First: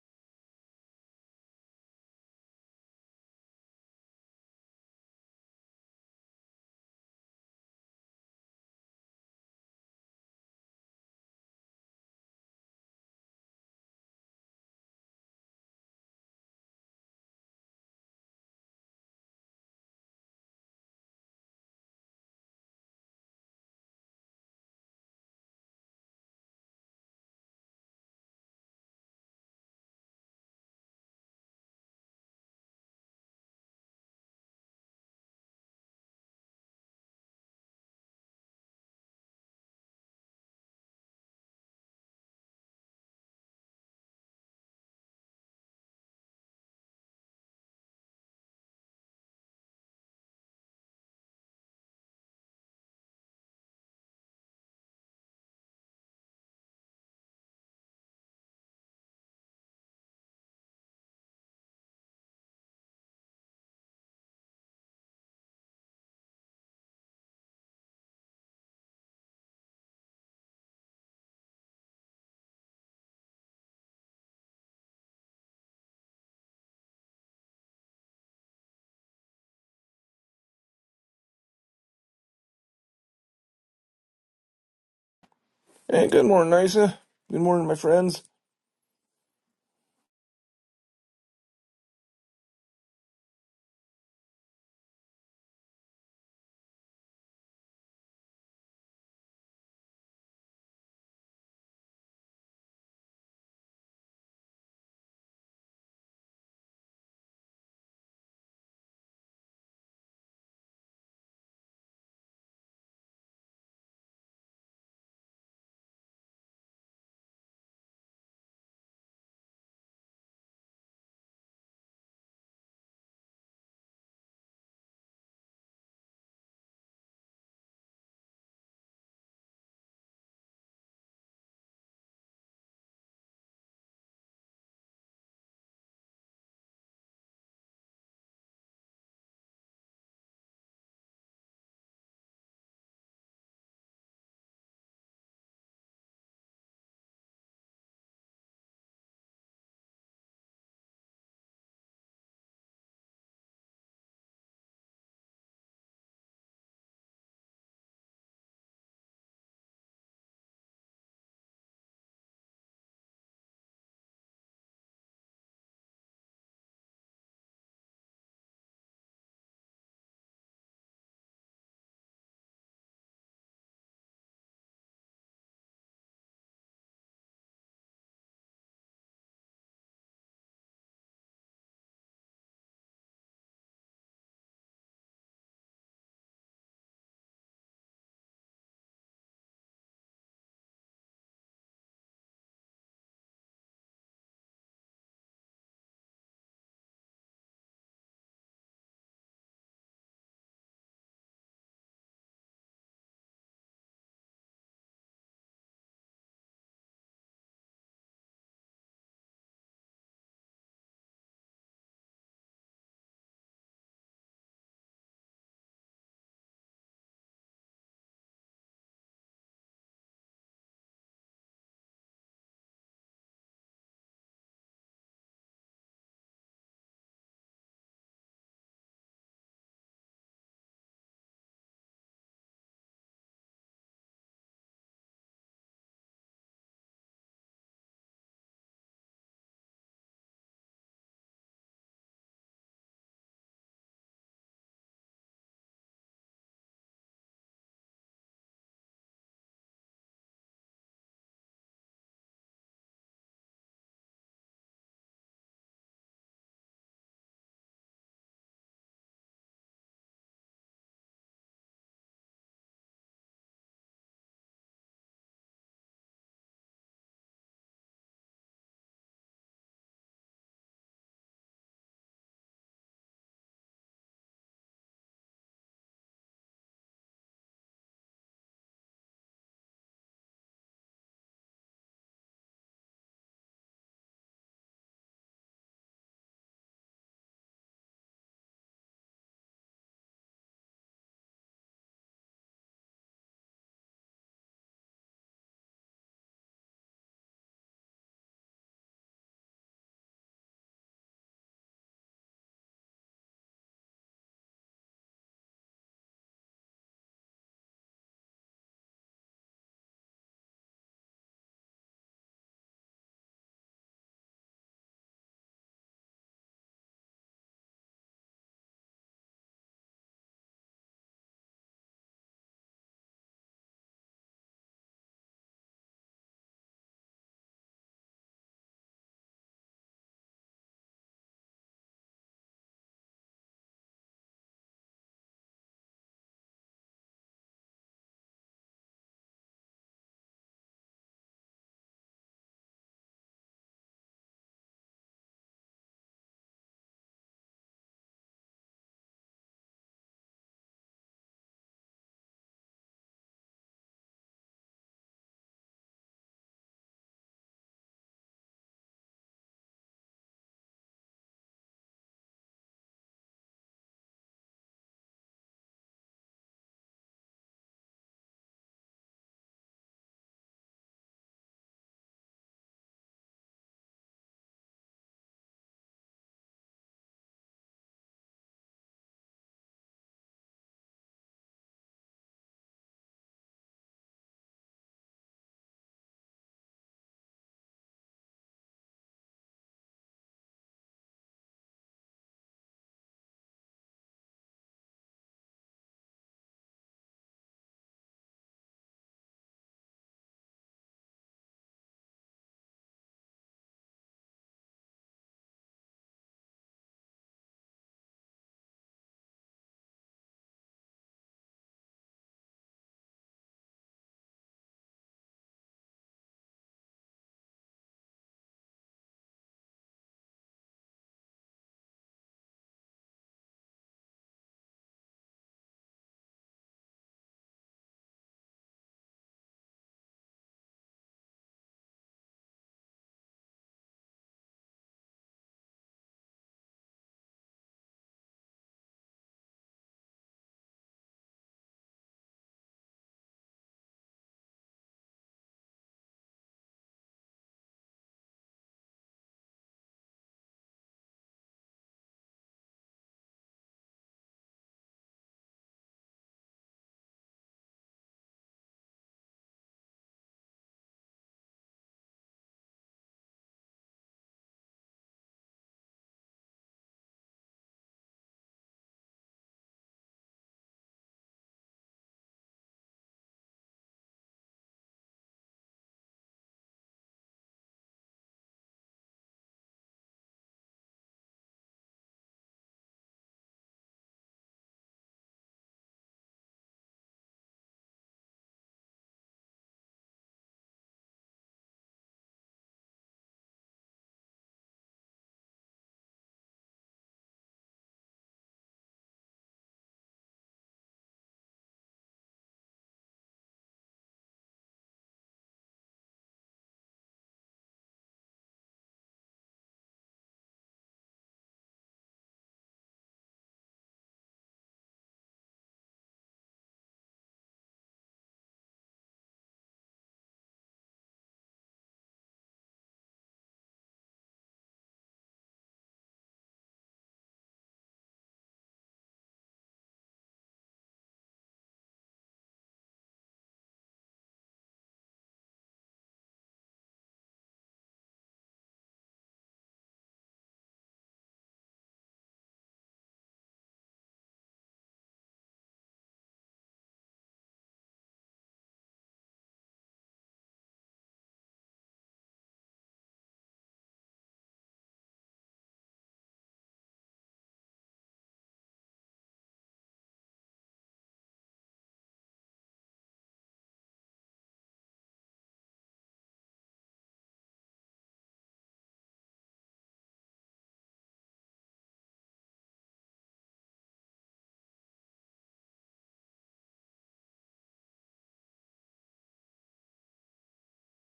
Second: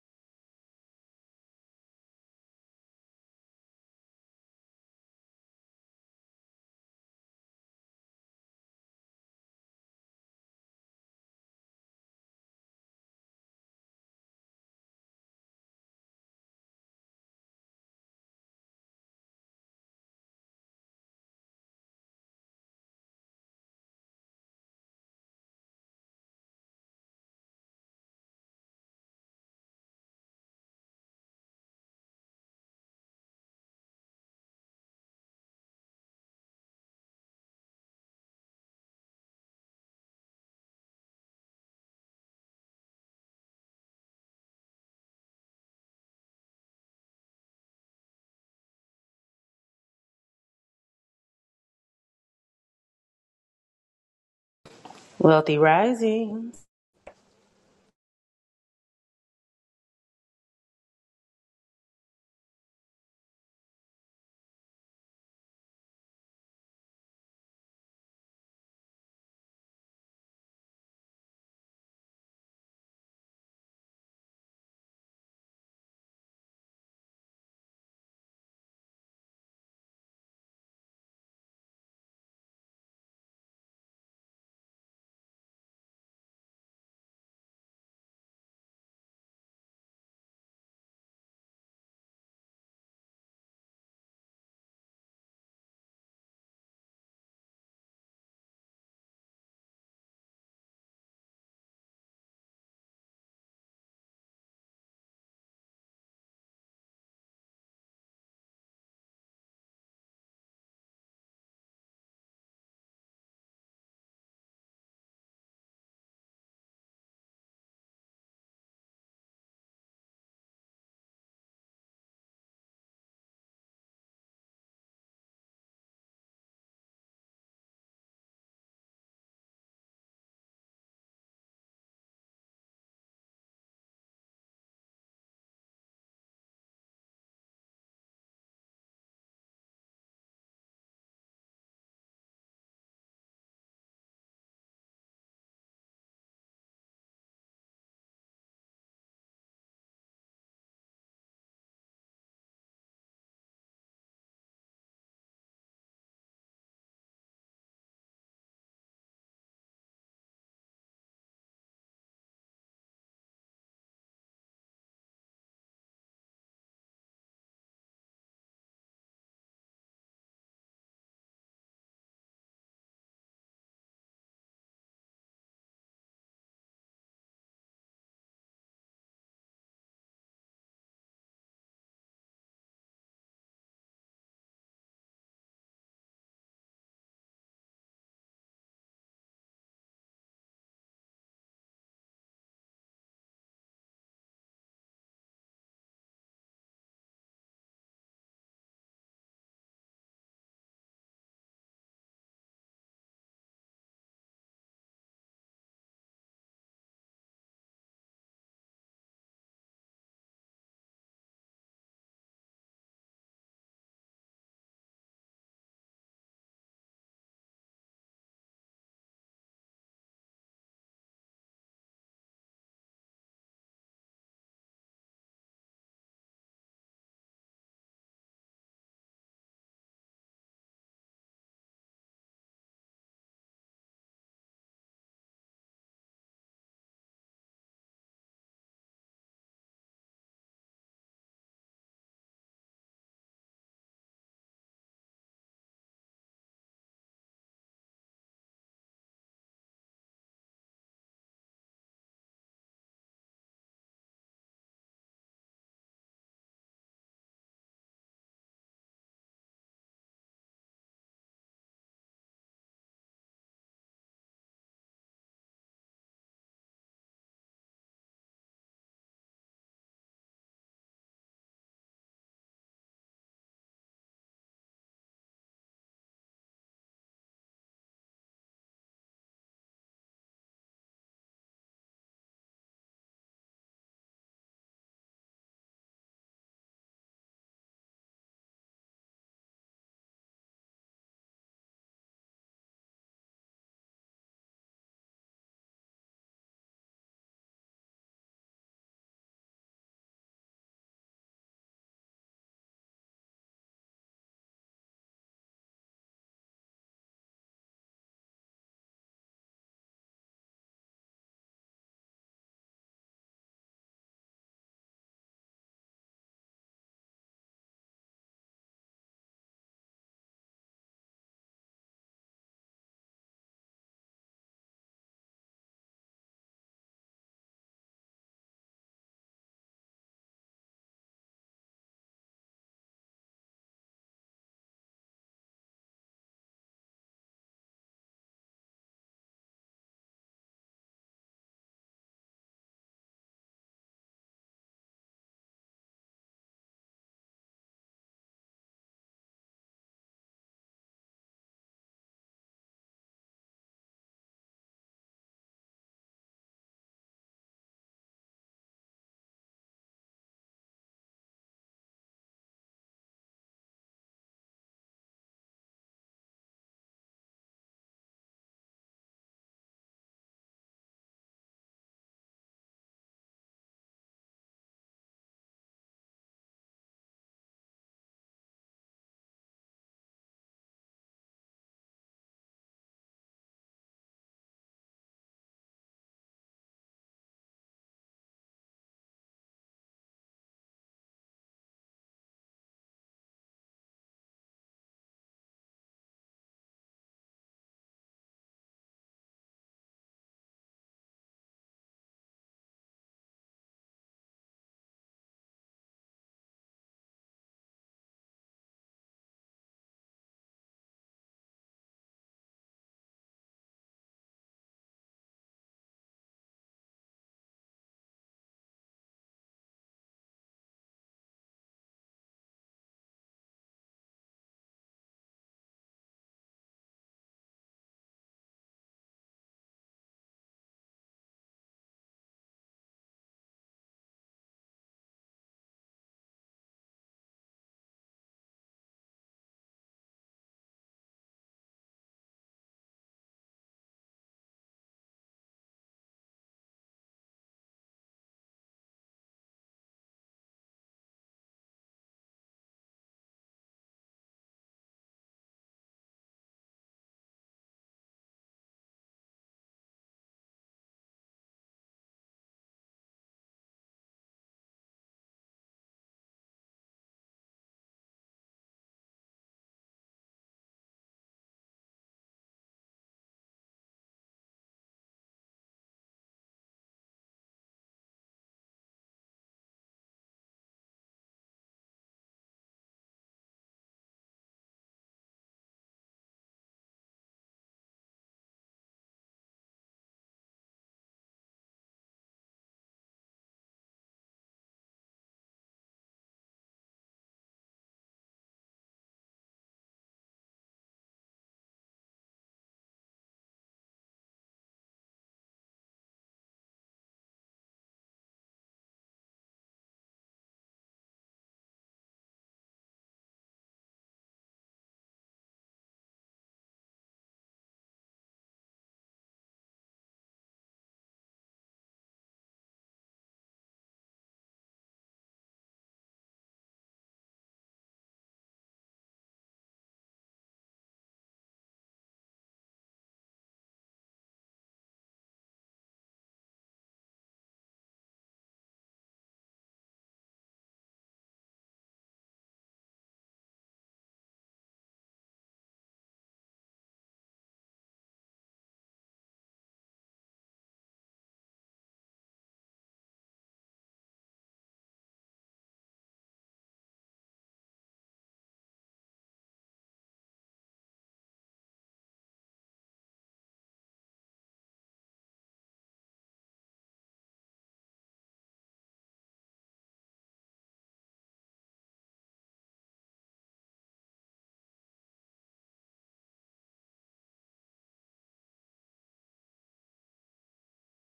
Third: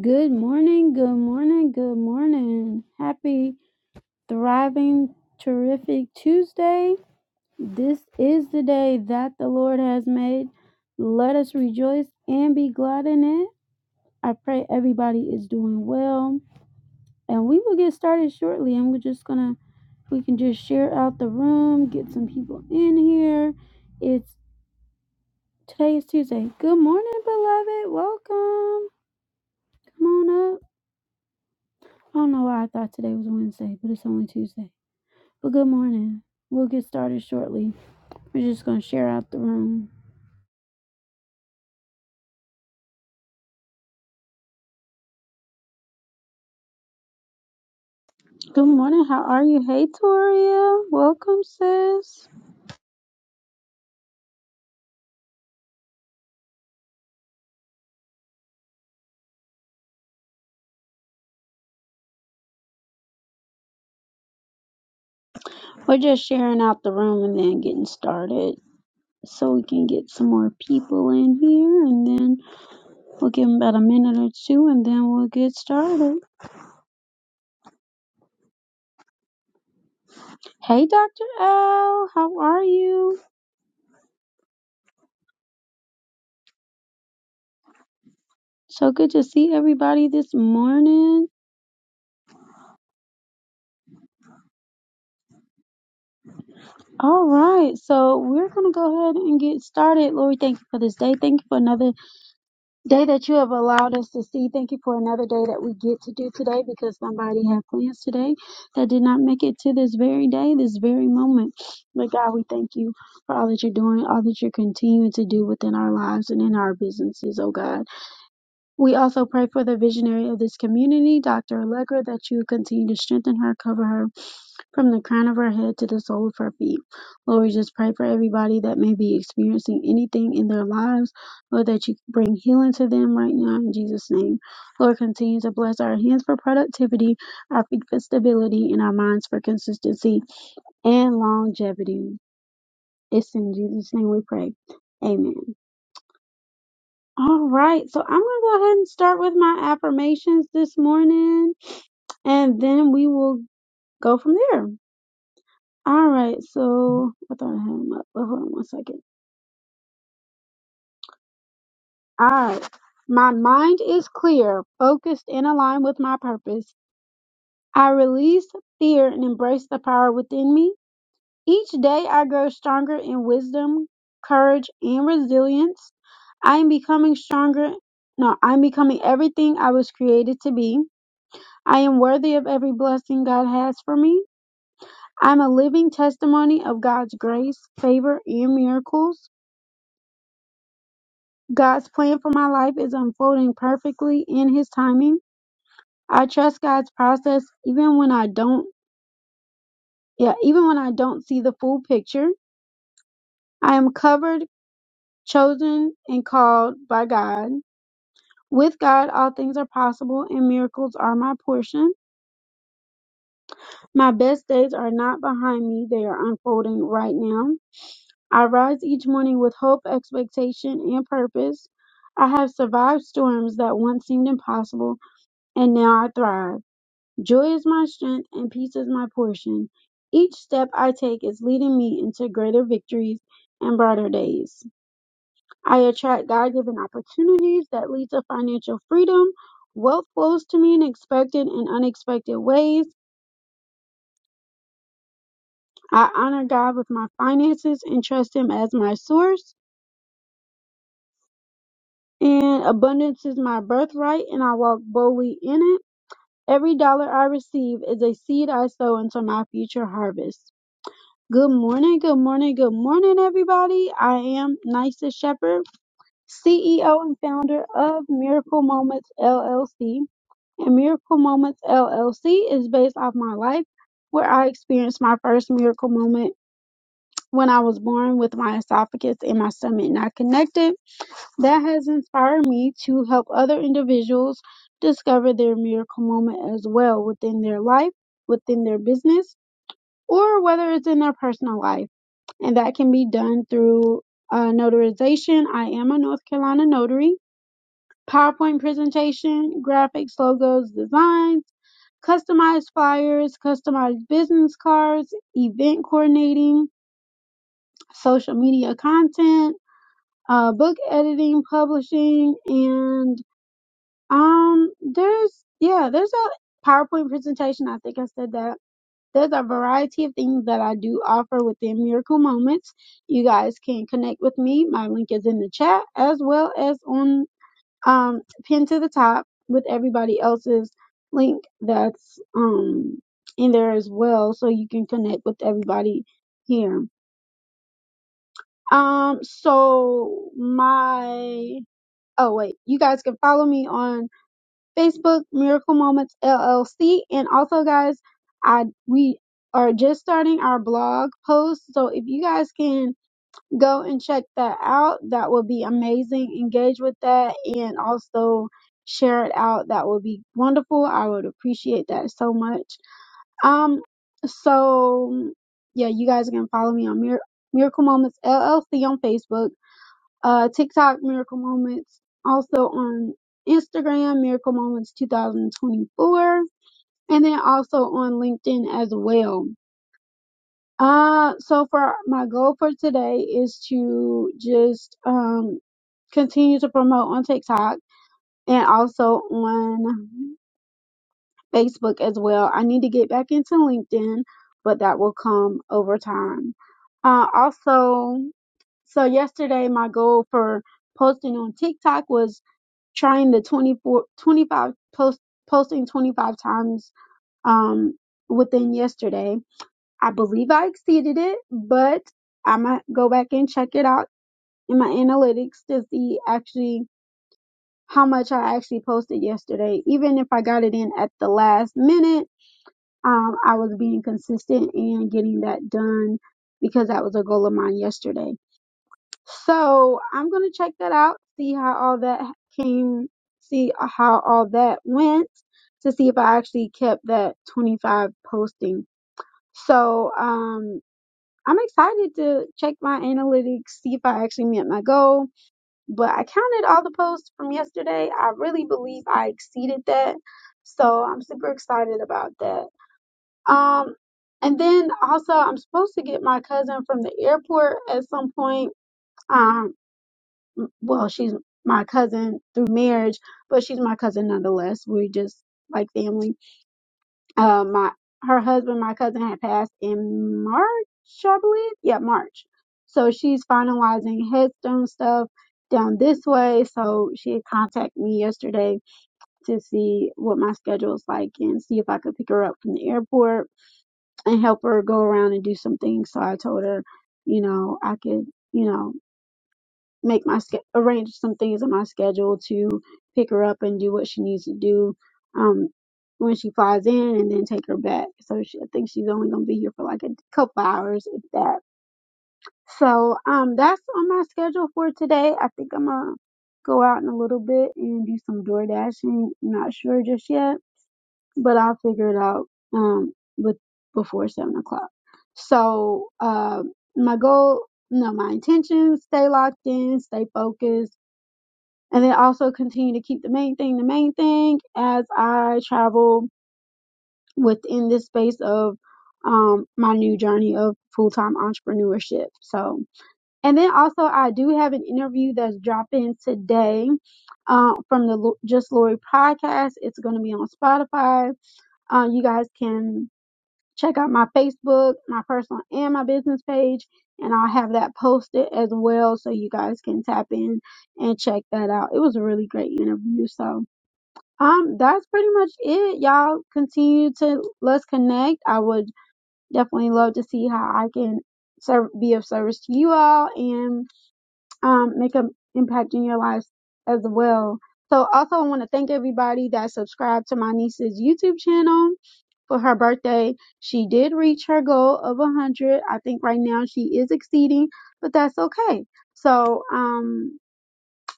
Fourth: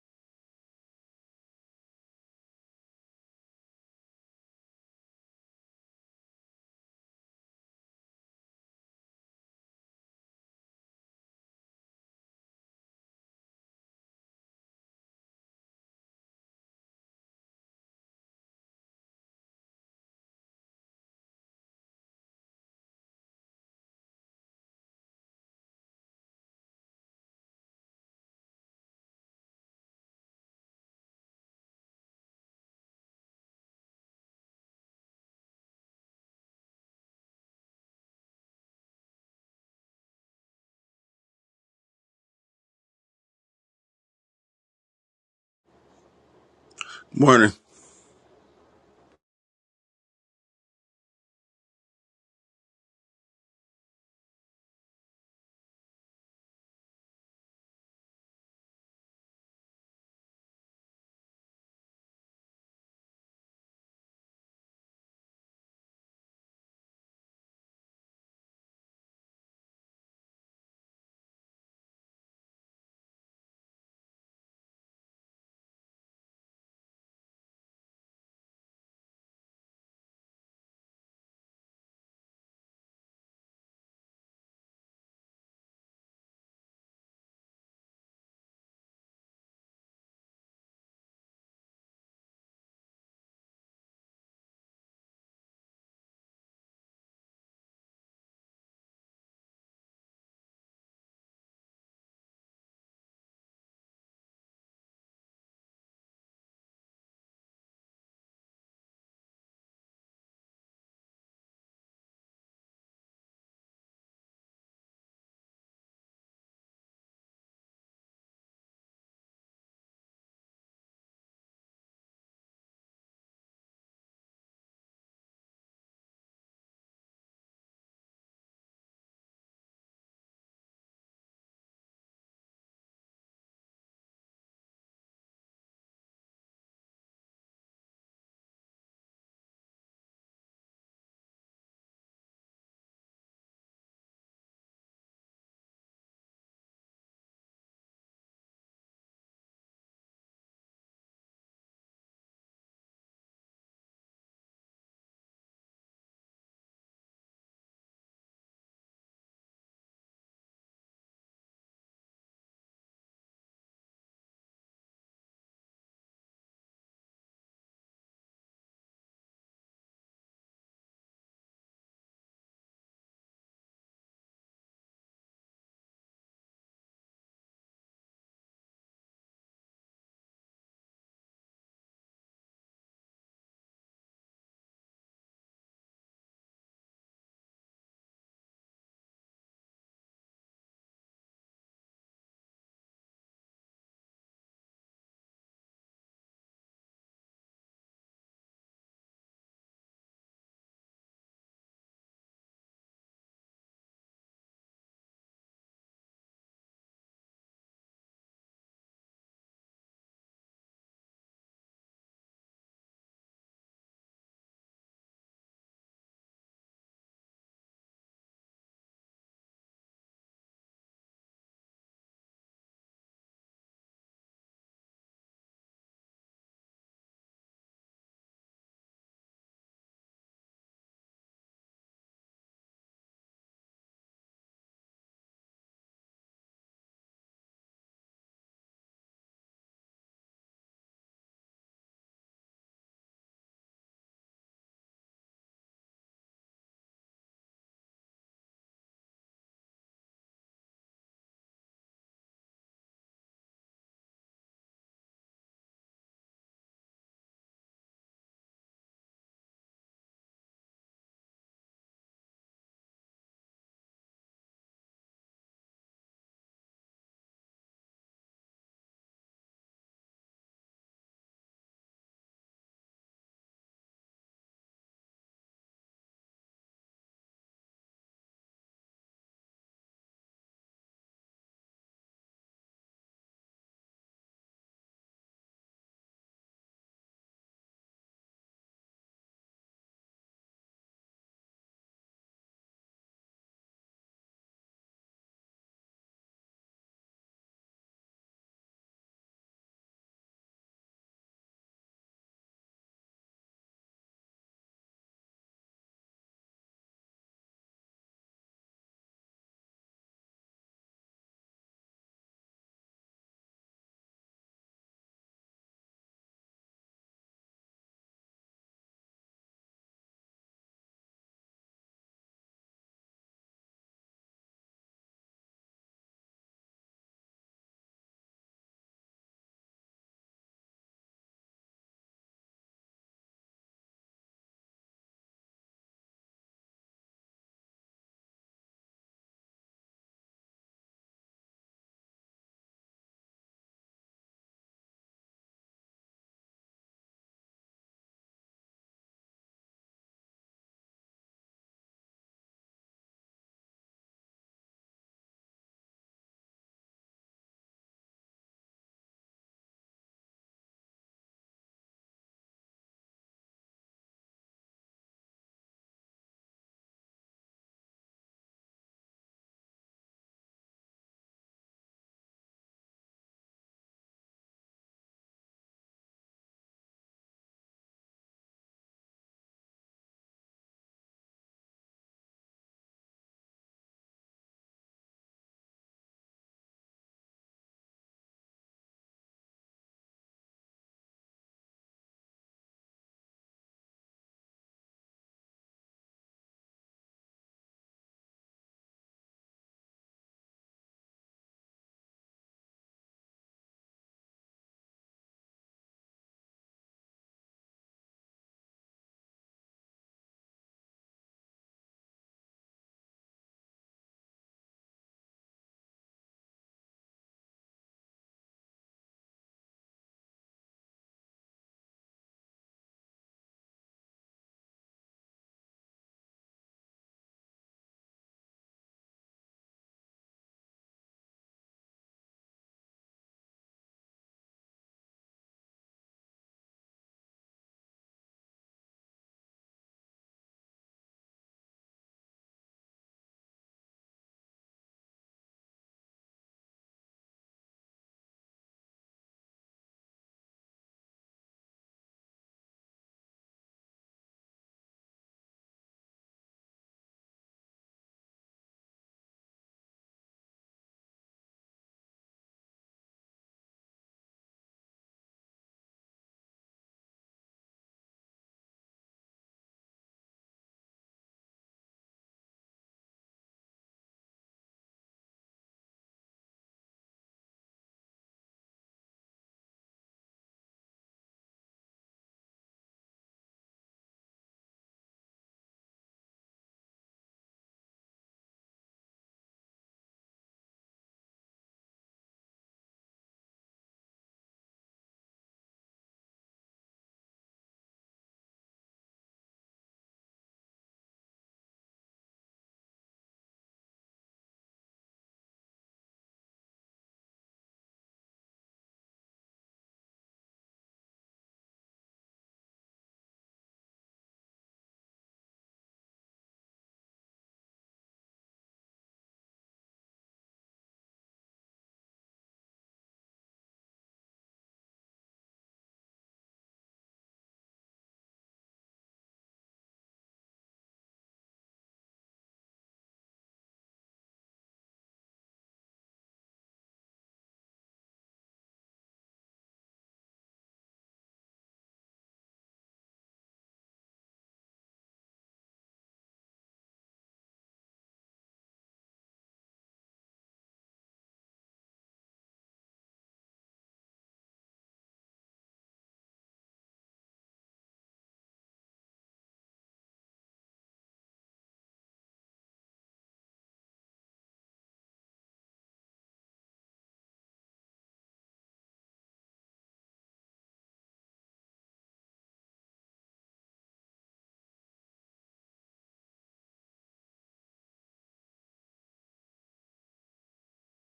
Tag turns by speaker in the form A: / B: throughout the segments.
A: Good morning, good morning, good morning. Happy, thriving, terrific Tuesday. This is the day that the Lord has made. Let us rejoice and be glad in it. I pray everybody is doing well. And we will get started shortly, and we're just going to we can just share out the room, get some people in here. It's today is Tuesday. Good morning, beloved. Welcome. Come on up. I don't know why I thought today was Wednesday, but it's only Tuesday. Well, good morning. We'll get started shortly. We're just going to share out the room.
B: Morning.
A: Good morning. How are you? Hey, Toria. Welcome, sis.
C: Wealthy Risings.
A: We're just sharing out the room and then getting started so we can get some more people in here. And then we'll give them about a minute or two and then we'll get started. Hey, Dr. L. How are you?
D: Hey, good morning, Isa. Good morning, my friends.
A: So good to see everybody this morning. All right. So we're going to go ahead and get started. Lord, we thank you for this day. Thank you for another Day that you have allowed us to see. Thank you for another day that we get to do today because somebody had plans today that did not make it to this very day, this very moment. But God, we thank you for all that you're doing, all that you're continuing to do within our lives and in our businesses, oh God. We also pray for the visionary of this community, Dr. Allegra, that you continue to strengthen her, cover her, from the crown of her head to the sole of her feet. Lord, we just pray for everybody that may be experiencing anything in their lives. Lord, that you bring healing to them right now in Jesus' name. Lord, continue to bless our hands for productivity, our feet for stability, and our minds for consistency and longevity. It's in Jesus' name we pray. Amen. All right, so I'm going to go ahead and start with my affirmations this morning, and then we will go from there. All right, so I thought I had him up, but hold on one second. All right, my mind is clear, focused, and aligned with my purpose. I release fear and embrace the power within me. Each day, I grow stronger in wisdom, courage, and resilience. I am becoming stronger. No, I'm becoming everything I was created to be. I am worthy of every blessing God has for me. I'm a living testimony of God's grace, favor, and miracles. God's plan for my life is unfolding perfectly in his timing. I trust God's process even when I don't yeah, even when I don't see the full picture. I am covered, chosen, and called by God. With God all things are possible and miracles are my portion. My best days are not behind me, they are unfolding right now. I rise each morning with hope, expectation, and purpose. I have survived storms that once seemed impossible, and now I thrive. Joy is my strength and peace is my portion. Each step I take is leading me into greater victories and brighter days. I attract God given opportunities that lead to financial freedom. Wealth flows to me in expected and unexpected ways. I honor God with my finances and trust Him as my source. And abundance is my birthright, and I walk boldly in it. Every dollar I receive is a seed I sow into my future harvest. Good morning, good morning, good morning, everybody. I am Nysa Shepherd, CEO and founder of Miracle Moments LLC. And Miracle Moments LLC is based off my life, where I experienced my first miracle moment when I was born with my esophagus and my stomach not connected. That has inspired me to help other individuals discover their miracle moment as well within their life, within their business, or whether it's in their personal life and that can be done through uh, notarization. I am a North Carolina notary. PowerPoint presentation, graphics, logos, designs, customized flyers, customized business cards, event coordinating, social media content, uh, book editing, publishing, and um, there's yeah, there's a PowerPoint presentation. I think I said that There's a variety of things that I do offer within Miracle Moments. You guys can connect with me. My link is in the chat as well as on um pinned to the top with everybody else's link that's um in there as well. So you can connect with everybody here. Um so my oh wait, you guys can follow me on Facebook Miracle Moments LLC, and also guys, I we are just starting our blog post, so if you guys can go and check that out, that would be amazing. Engage with that, and also share it out. That would be wonderful. I would appreciate that so much. Um, so yeah, you guys can follow me on Mir- Miracle Moments LLC on Facebook uh, TikTok Miracle Moments, also on Instagram Miracle Moments 2024, and then also on LinkedIn as well. Uh, so for my goal for today is to just um, continue to promote on TikTok and also on Facebook as well. I need to get back into LinkedIn, but that will come over time. Uh, also, so yesterday my goal for posting on TikTok was trying the 24, 25 post, posting 25 times um, within yesterday. I believe I exceeded it, but I might go back and check it out in my analytics to see actually how much I actually posted yesterday. Even if I got it in at the last minute, um, I was being consistent and getting that done because that was a goal of mine yesterday. So I'm gonna check that out, see how all that came, see how all that went, to see if I actually kept that 25 posting. So um, I'm excited to check my analytics, see if I actually met my goal. But I counted all the posts from yesterday. I really believe I exceeded that. So I'm super excited about that. Um, and then also I'm supposed to get my cousin from the airport at some point. Um, well, she's my cousin through marriage, but she's my cousin nonetheless. We just like family. Uh, my her husband, my cousin, had passed in March, I believe. Yeah, March. So she's finalizing headstone stuff down this way. So she had contacted me yesterday to see what my schedule's like and see if I could pick her up from the airport and help her go around and do some things. So I told her, you know, I could, you know make my sch- arrange some things in my schedule to pick her up and do what she needs to do um when she flies in and then take her back so she, i think she's only going to be here for like a couple hours if that so um that's on my schedule for today i think i'm going to go out in a little bit and do some door dashing not sure just yet but i'll figure it out um with before seven o'clock so um my goal no my intentions stay locked in stay focused and then also continue to keep the main thing the main thing as I travel within this space of um my new journey of full-time entrepreneurship. So, and then also I do have an interview that's dropping today uh, from the Lo- Just Lori podcast. It's going to be on Spotify. Uh, you guys can Check out my Facebook, my personal and my business page, and I'll have that posted as well so you guys can tap in and check that out. It was a really great interview. So um that's pretty much it. Y'all continue to let's connect. I would definitely love to see how I can serve, be of service to you all and um, make an impact in your lives as well. So also I want to thank everybody that subscribed to my niece's YouTube channel for her birthday. She did reach her goal of 100. I think right now she is exceeding, but that's okay. So, um,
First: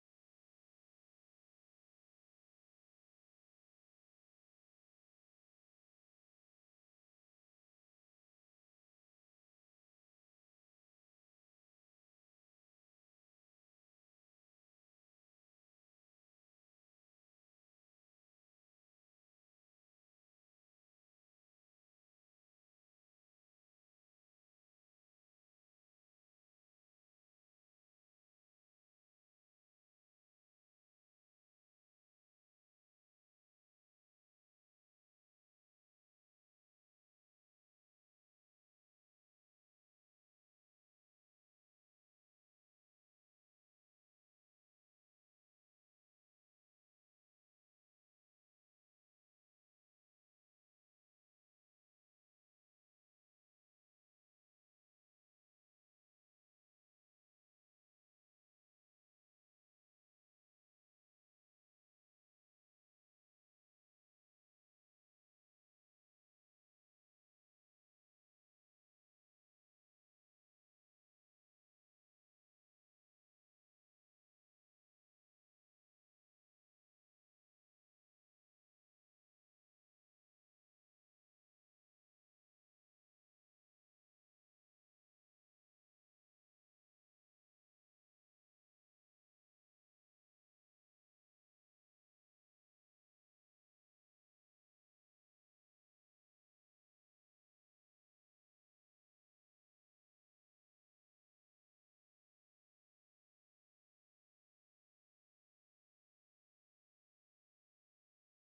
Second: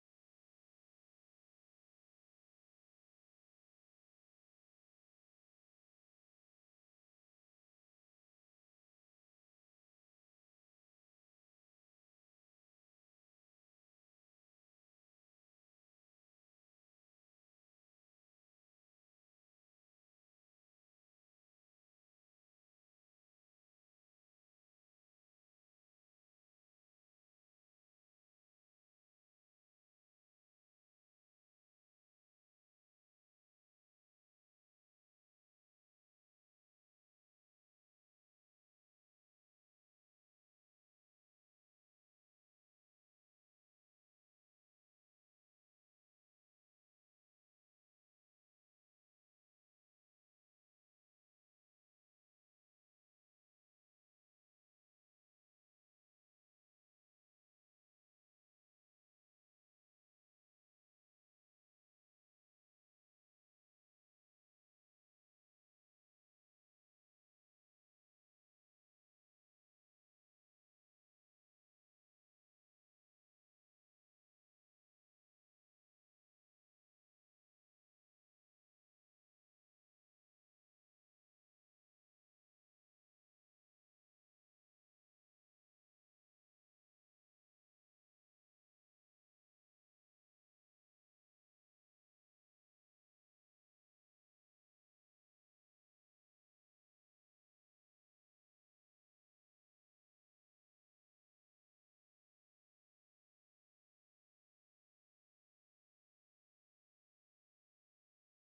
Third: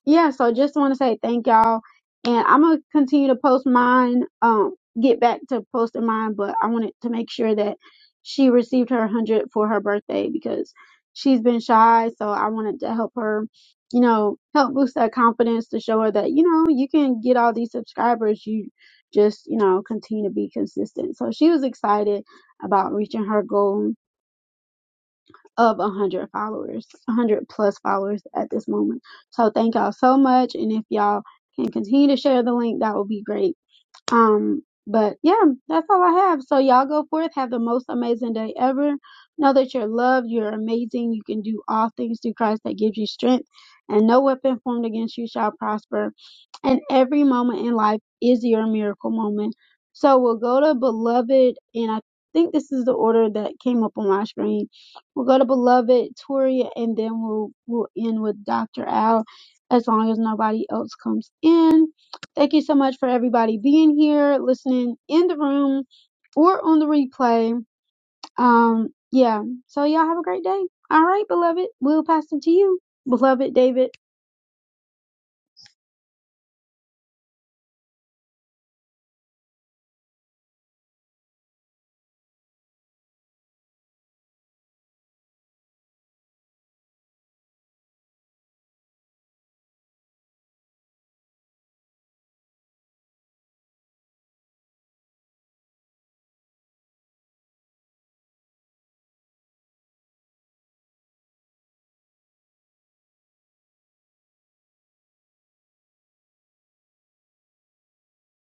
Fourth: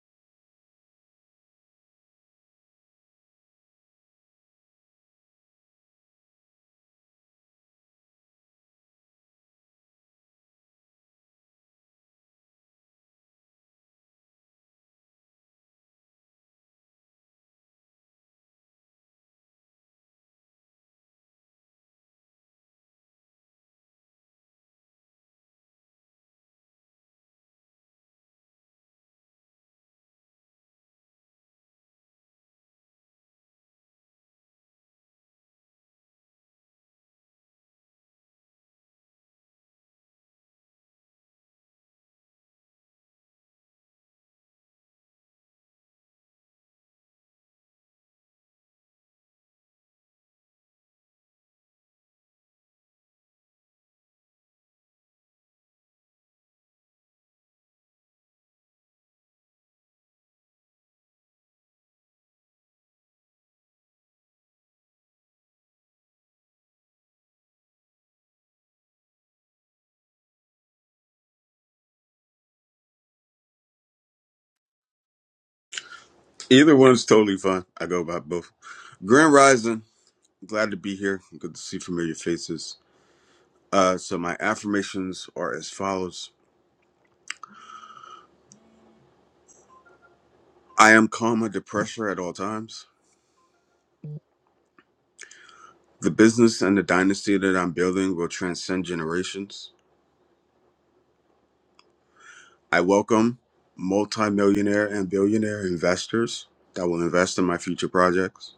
A: yeah, so just want to say thank y'all. And I'm going to continue to post mine, um, get back to posting mine, but I wanted to make sure that she received her 100 for her birthday because she's been shy. So I wanted to help her, you know, help boost that confidence to show her that, you know, you can get all these subscribers. You just, you know, continue to be consistent. So she was excited about reaching her goal of 100 followers, 100 plus followers at this moment. So thank y'all so much. And if y'all can continue to share the link, that would be great. Um, but yeah, that's all I have. So y'all go forth, have the most amazing day ever. Know that you're loved, you're amazing, you can do all things through Christ that gives you strength, and no weapon formed against you shall prosper. And every moment in life is your miracle moment. So we'll go to beloved, and I think this is the order that came up on my screen. We'll go to beloved, Toria, and then we'll we'll end with Dr. Al, as long as nobody else comes in. Thank you so much for everybody being here, listening in the room or on the replay. Um, yeah. So y'all have a great day. All right, beloved. We'll pass it to you. Beloved David.
B: Either one's totally fine. I go by both. Grand Rising. Glad to be here. Good to see familiar faces. Uh, so my affirmations are as follows: I am calm under pressure at all times. The business and the dynasty that I'm building will transcend generations. I welcome multimillionaire and billionaire investors that will invest in my future projects.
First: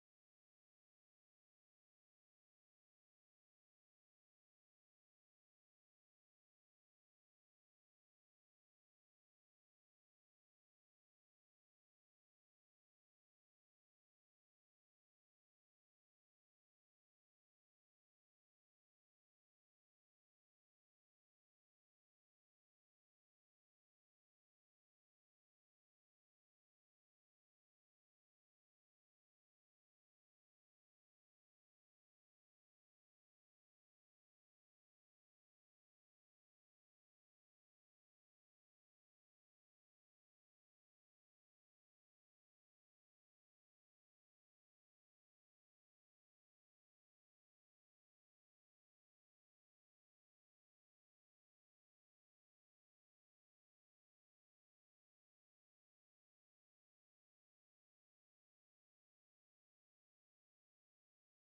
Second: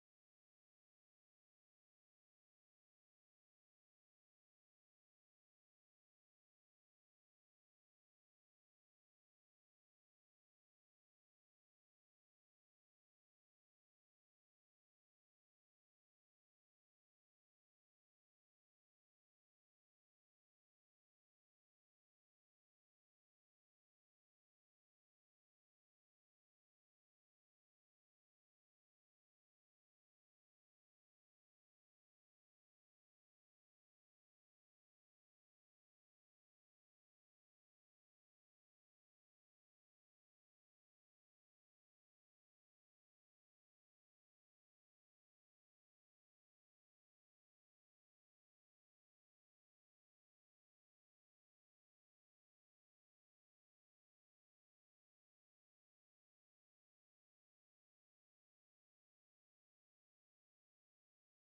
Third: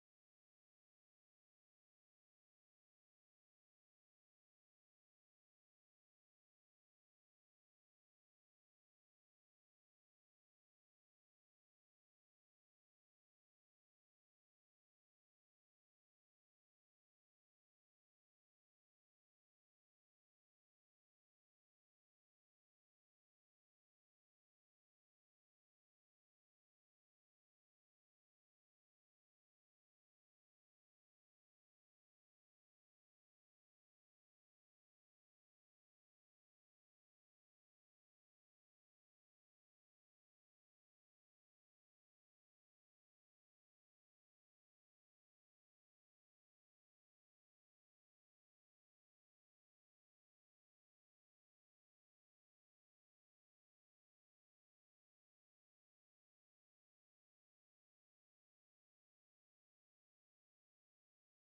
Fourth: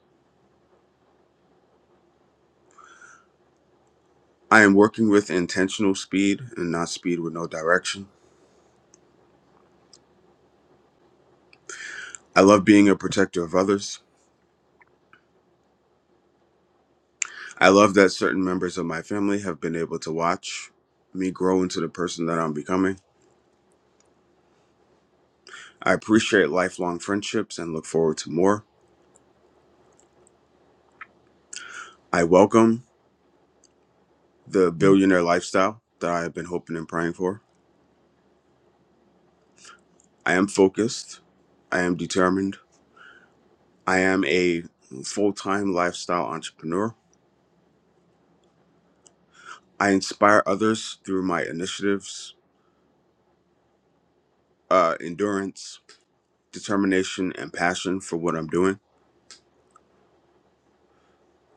B: I am working with intentional speed and not speed with no direction. I love being a protector of others. I love that certain members of my family have been able to watch me grow into the person that I'm becoming. I appreciate lifelong friendships and look forward to more. I welcome the billionaire lifestyle that I have been hoping and praying for. I am focused. I am determined. I am a full time lifestyle entrepreneur. I inspire others through my initiatives, uh, endurance, determination, and passion for what I'm doing.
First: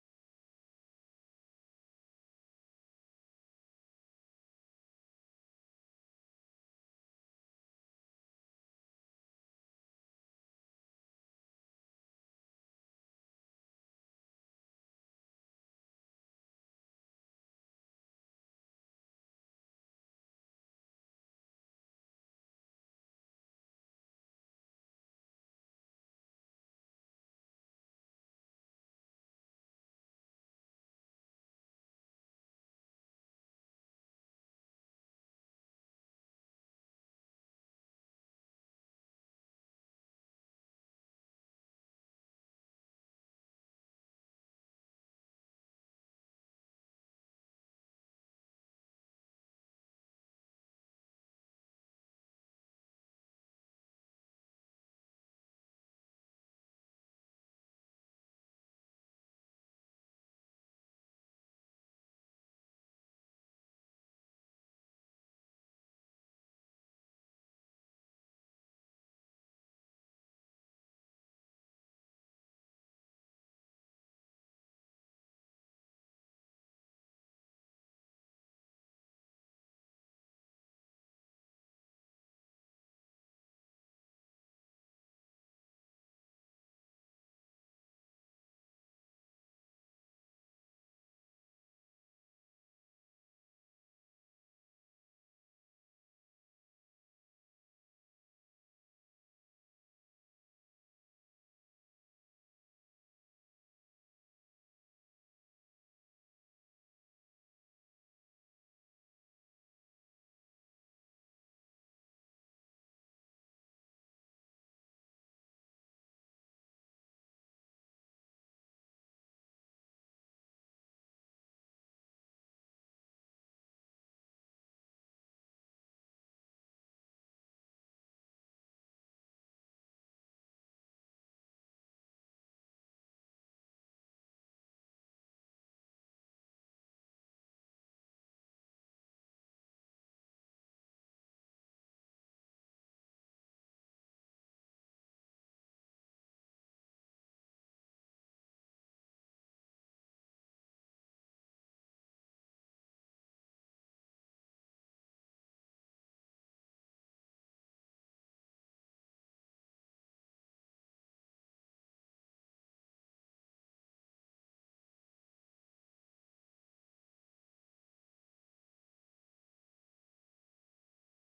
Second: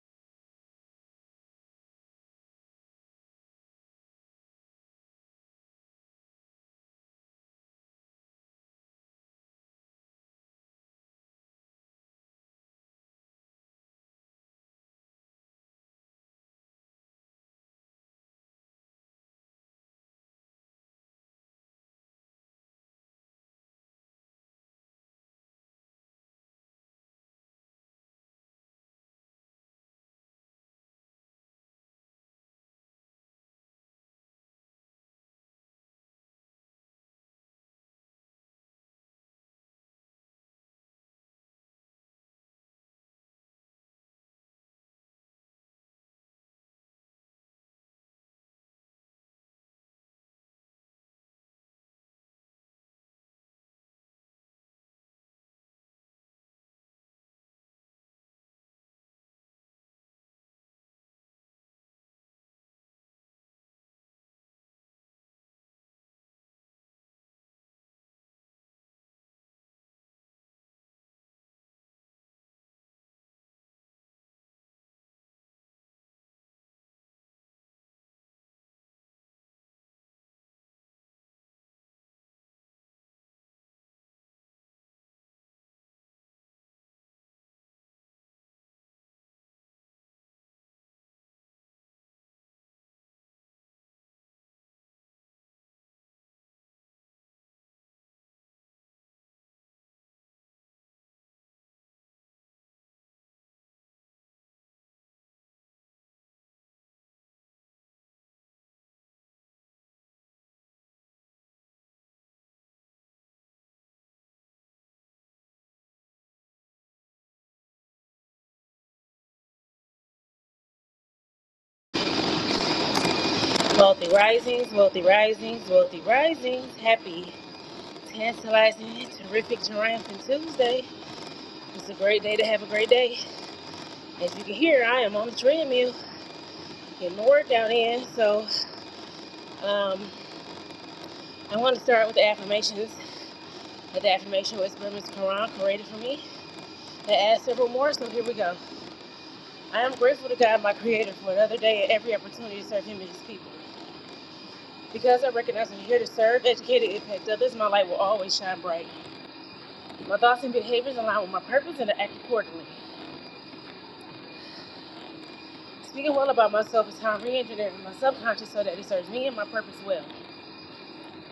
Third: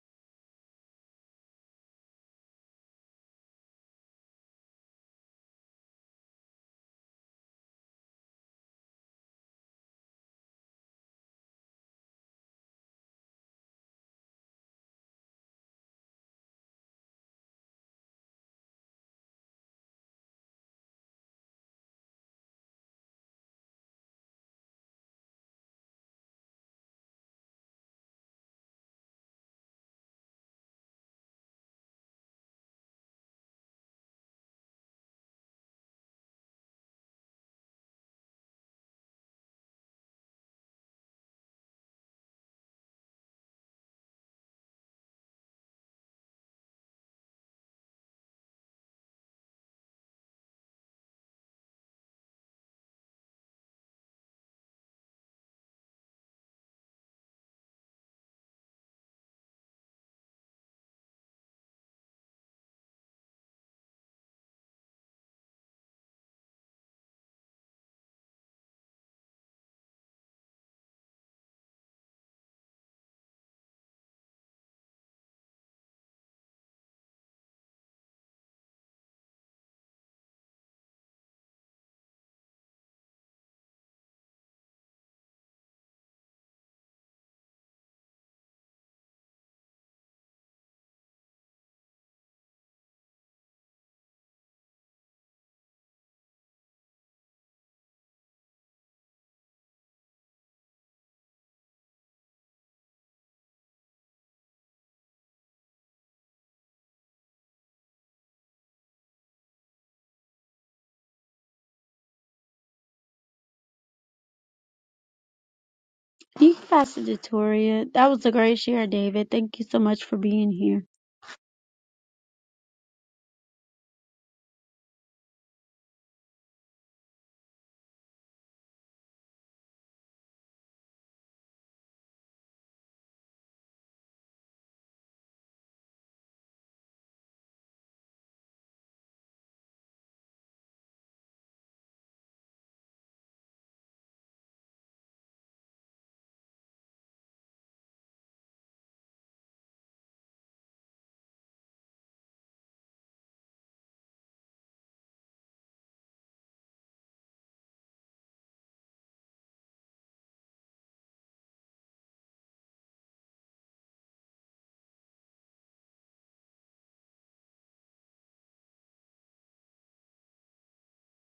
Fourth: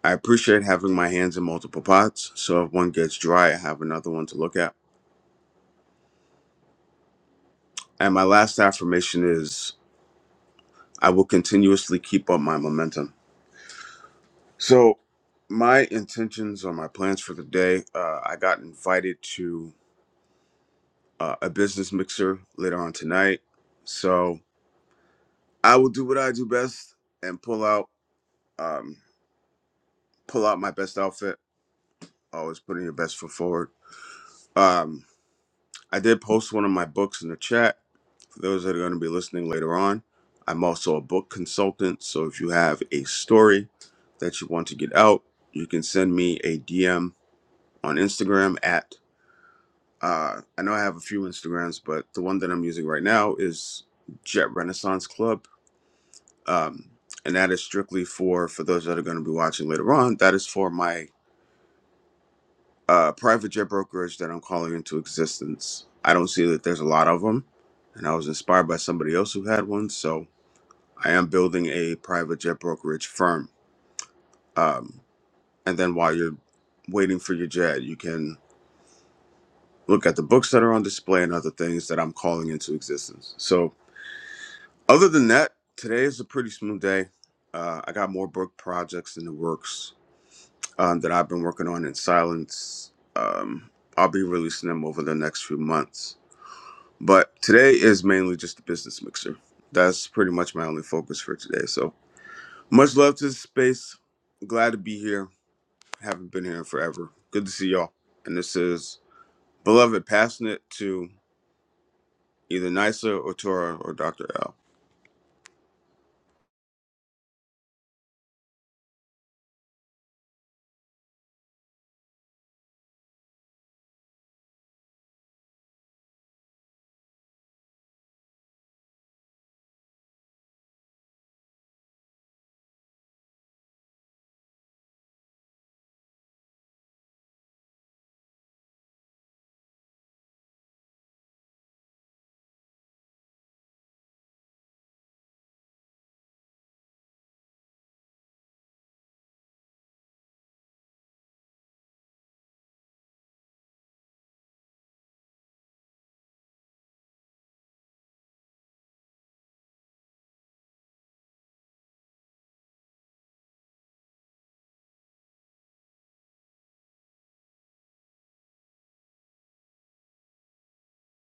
B: I appreciate having my hands in multiple pots, so if one gets dry, I have another one to look at. And my last affirmation is I will continuously keep up my momentum. So, my intentions or my plans for the day uh, I got invited to uh, a business mixer later on tonight. So, I will do what I do best and pull out. Um, pull out my best outfit always putting your best foot forward um i did post one of my books in the chat For those that are going to be listening later on, I'm also a book consultant. So if you have a story that you want to get out, you can send me a DM on Instagram at, uh, I know I have a few Instagrams, but the one that I'm using right now is Jet Renaissance Club. Um, and that is strictly for, for those that are going to be watching later on, that is for my uh, private jet brokerage that I'm calling into existence. I don't see that there's a lot of them. And I was inspired by somebody else who had one. So I am building a private jet brokerage firm. Um, and then while you're waiting for your jet, you can look at the books that are on display and other things that I'm calling into existence. So, other than that, today is a pretty smooth day. Uh, I got more book projects in the works um, that I've been working on in silence. Um, I'll be releasing them over the next few months. But today is mainly just a business mixer. That's pretty much my only focus for today. So, much love to the space. Glad to be here Haven't been here in forever. Good to see y'all. And this is Beloved, passing it to either Nisa or Tora or Dr. L.
A: You can pass it to Toria. That was a great share, David. Thank you so much for being here.
C: Wealthy Risings, Wealthy Risings, Wealthy Risings. Happy, tantalizing, terrific, triumphant Tuesday. It's a great day to have a great day. As you can hear, I am on the treadmill getting the workout in. So um, I want to start with the affirmations. the affirmation was by Ms. Quran created for me. They asked several more, so here we go. I am grateful to God, my Creator, for another day and every opportunity to serve Him and His people. Because I recognize I'm here to serve, educate, and impact others, my light will always shine bright. My thoughts and behaviors align with my purpose and I act accordingly. Speaking well about myself is how I'm re-engineering my subconscious so that it serves me and my purpose well.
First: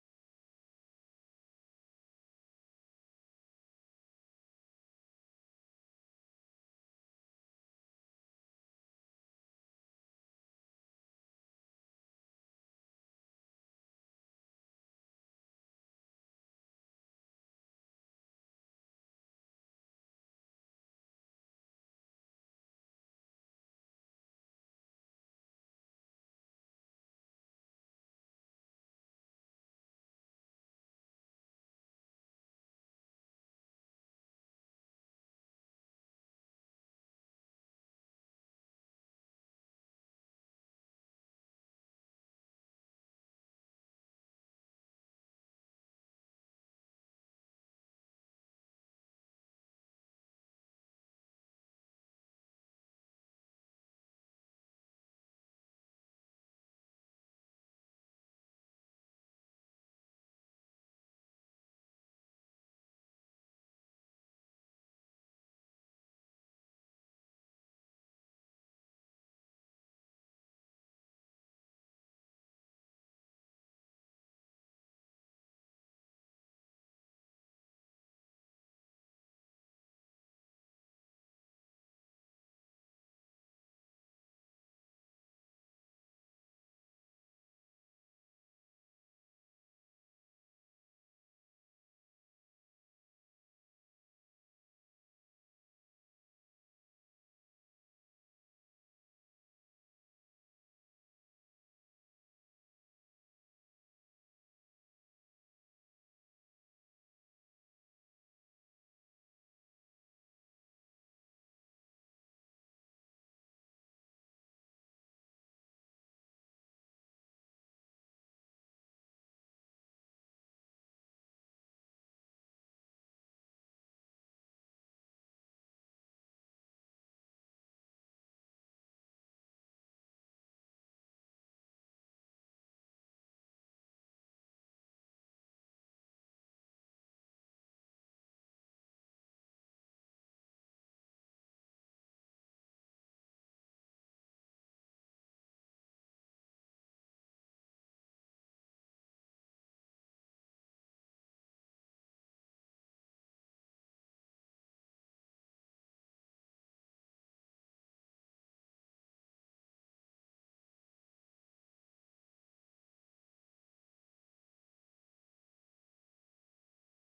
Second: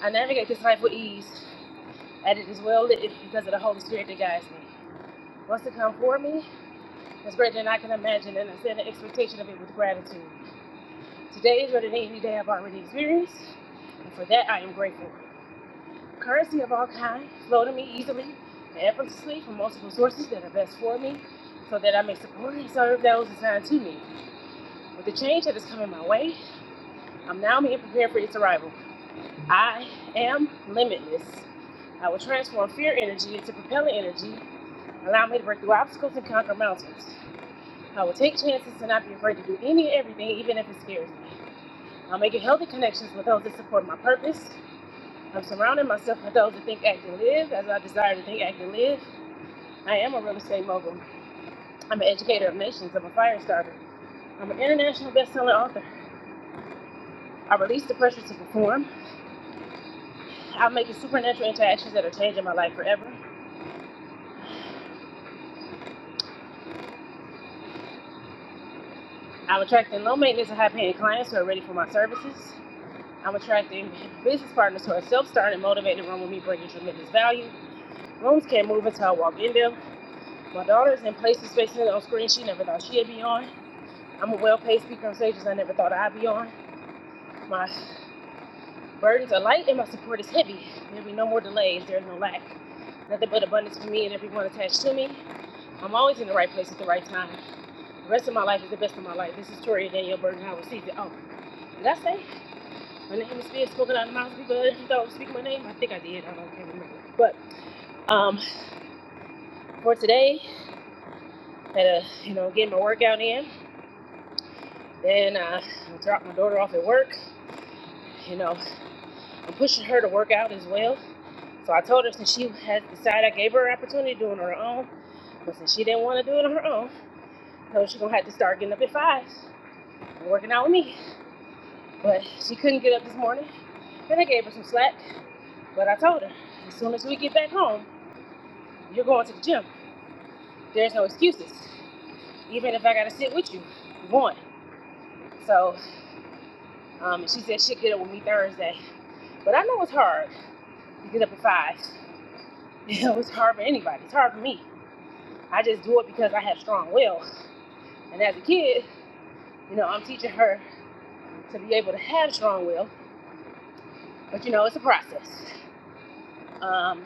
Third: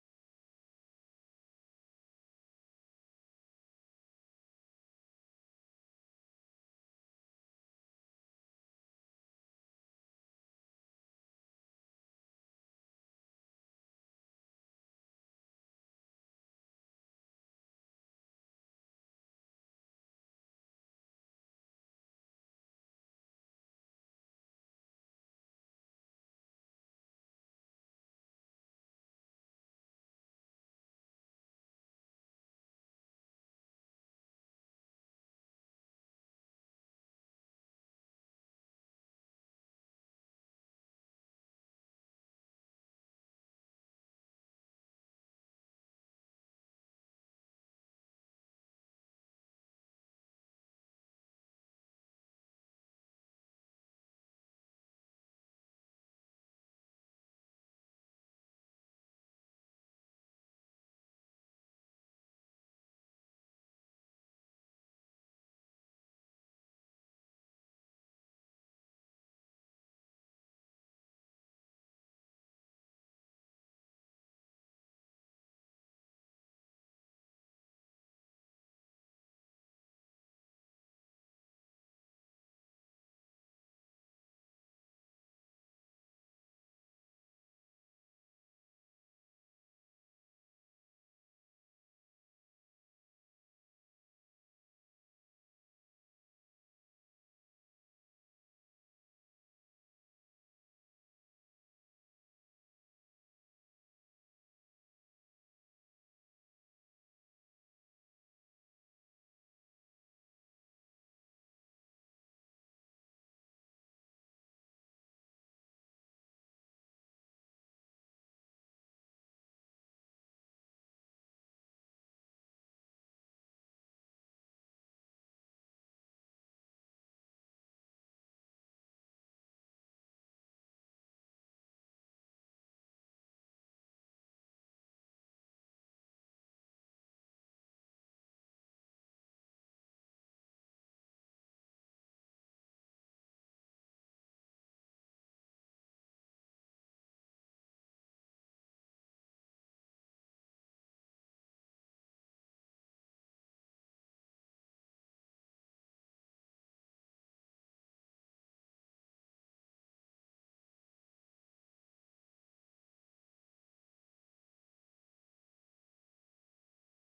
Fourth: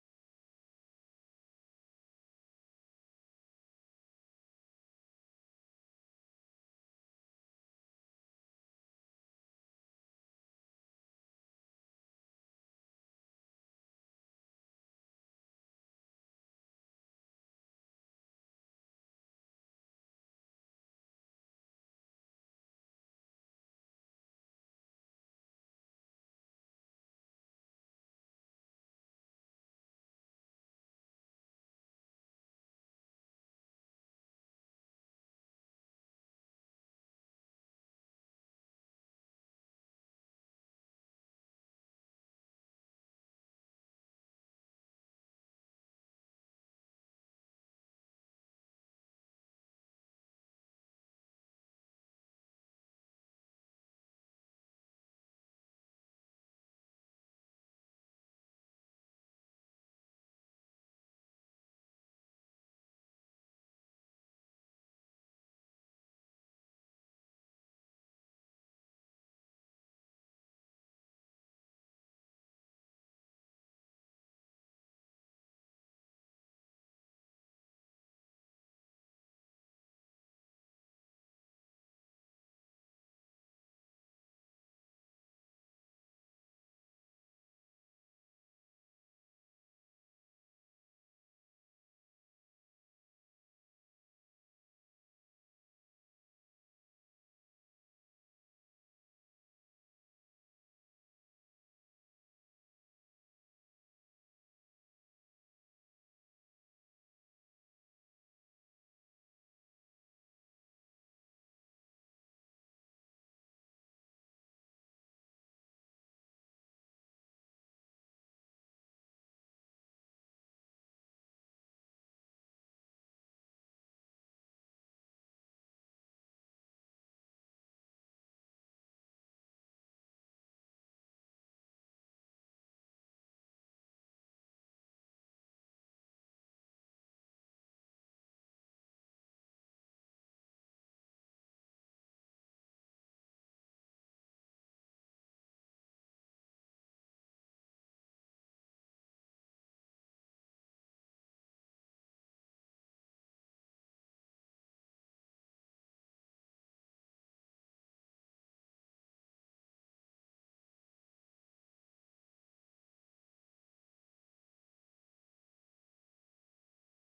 C: I navigate this life with ease, and it is well lit because of the Holy Spirit that guides me. What's to come for me is greater than I can imagine, and I set an expectation of it with gratitude. Today is better than any day I've already experienced, and for that I am grateful. Currency of all kind flow to me easily and effortlessly from multiple sources that are best for me, so that I may support and serve those assigned to me. With the change that is coming my way, I'm now being prepared for its arrival. I am limitless. I will transform fear energy into propellant energy, allow me to break through obstacles and conquer mountains. I will take chances to not be afraid to do any and everything, even if it scares me. I'm making healthy connections with those that support my purpose. I'm surrounding myself with those that think, act, and live as I desire to think, act, and live. I am a real estate mogul. I'm an educator of nations. I'm a fire starter. I'm an international best-selling author. I release the pressure to perform. I'm making supernatural interactions that are changing my life forever. I'm attracting low maintenance and high paying clients who are ready for my services. I'm attracting business partners who are self starting, motivated, run with me, bringing tremendous value. Rooms can't move until I walk in them. My daughter is in places, spaces, and on screen she never thought she'd be on. I'm a well paid speaker on stages I never thought I'd be on. My burdens are light and my support is heavy. There'll be no more delays, there's no lack. Nothing but abundance for me and everyone attached to me. I'm always in the right place at the right time. The rest of my life is the best of my life. This is Toria Danielle Burton Howard season. Oh, did I say my name is being spoken out of the mouth of people that did thought was speaking my name? I think I did. I don't not remember. But um, for today, had a you know getting my workout in. Then uh, I dropped my daughter off at work. You know, I'm pushing her to work out as well. So I told her since she has decided, I gave her an opportunity to do it on her own. But since she didn't want to do it on her own, so she's gonna have to start getting up at five and working out with me. But she couldn't get up this morning, and I gave her some slack. But I told her, as soon as we get back home, you're going to the gym. There's no excuses. Even if I got to sit with you, you're going. So um, she said she'd get up with me Thursday. But I know it's hard to get up at five. it's hard for anybody. It's hard for me. I just do it because I have strong will. And as a kid, you know, I'm teaching her to be able to have strong will. But you know, it's a process. Um,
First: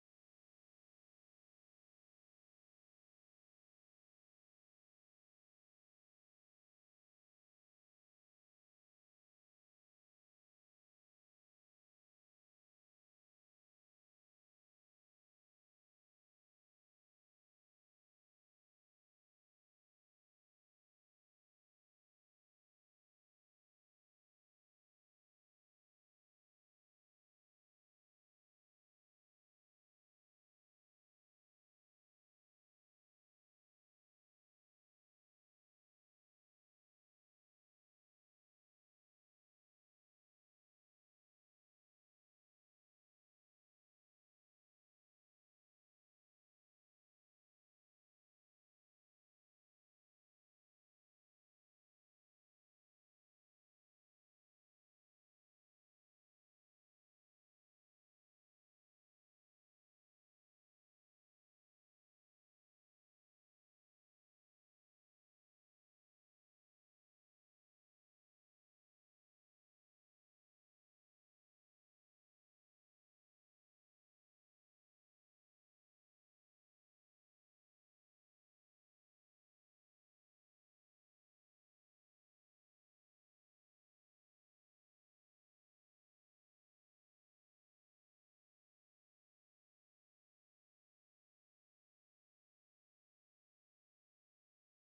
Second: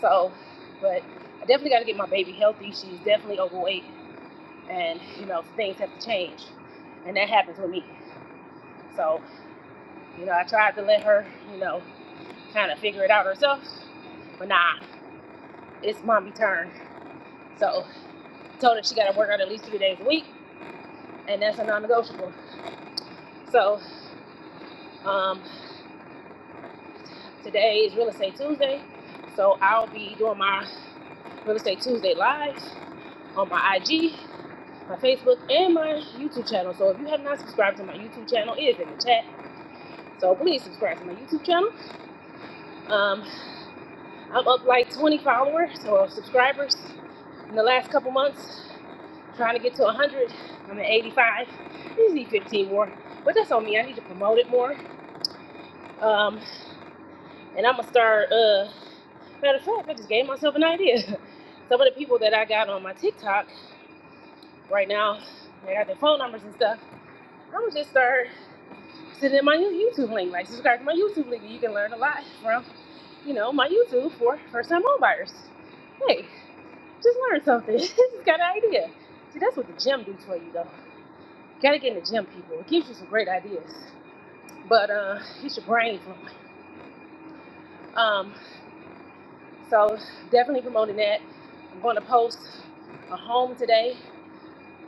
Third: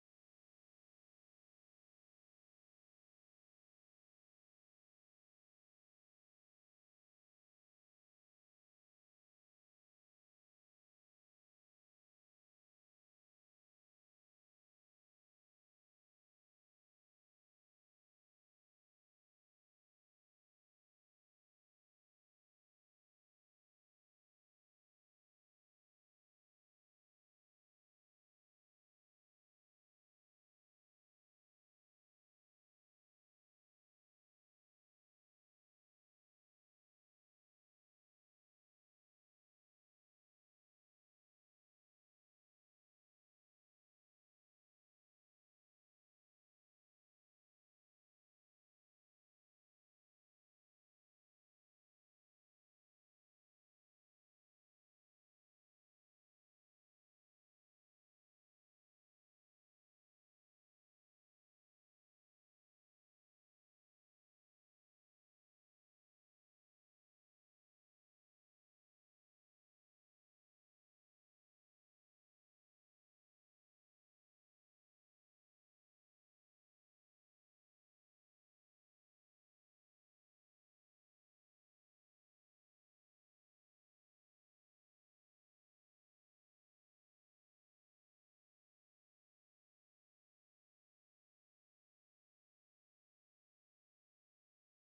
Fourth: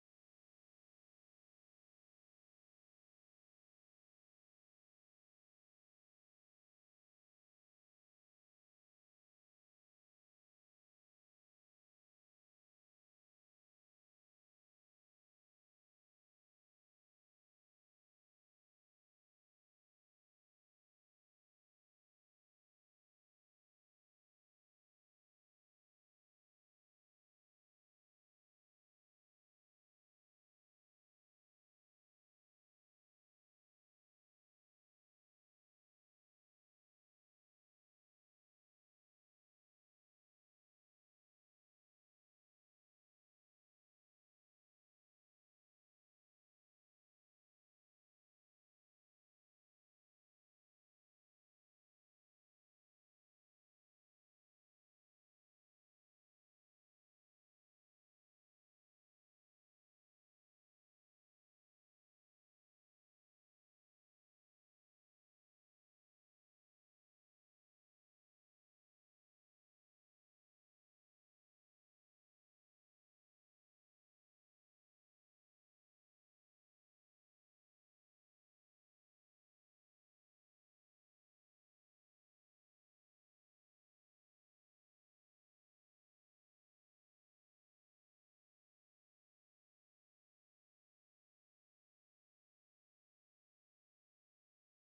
C: so, but I definitely got to get my baby healthy. She's definitely overweight. and you know things have to change and that happens with me so you know i tried to let her you know kind of figure it out herself but nah it's mommy turn so told her she got to work out at least three days a week and that's a non-negotiable so um, today is real estate tuesday so i'll be doing my real estate tuesday live on my ig my facebook and my youtube channel so if you have not subscribed to my youtube channel it is in the chat so please subscribe to my youtube channel um, I'm up like 20 followers or subscribers in the last couple months, trying to get to 100. I'm at 85. I just need 15 more, but that's on me. I need to promote it more. Um, and I'm gonna start. Uh, matter of fact, I just gave myself an idea. Some of the people that I got on my TikTok right now, they got their phone numbers and stuff. I'm gonna just start sending my YouTube link, like subscribe to my YouTube link. You can learn a lot from, you know, my YouTube for first-time homebuyers. Hey, Just learn something. Just got an idea. See, that's what the gym do for you, though. Gotta get in the gym, people. It gives you some great ideas, but uh, it's your brain flowing. Um, so definitely promoting that. I'm going to post a home today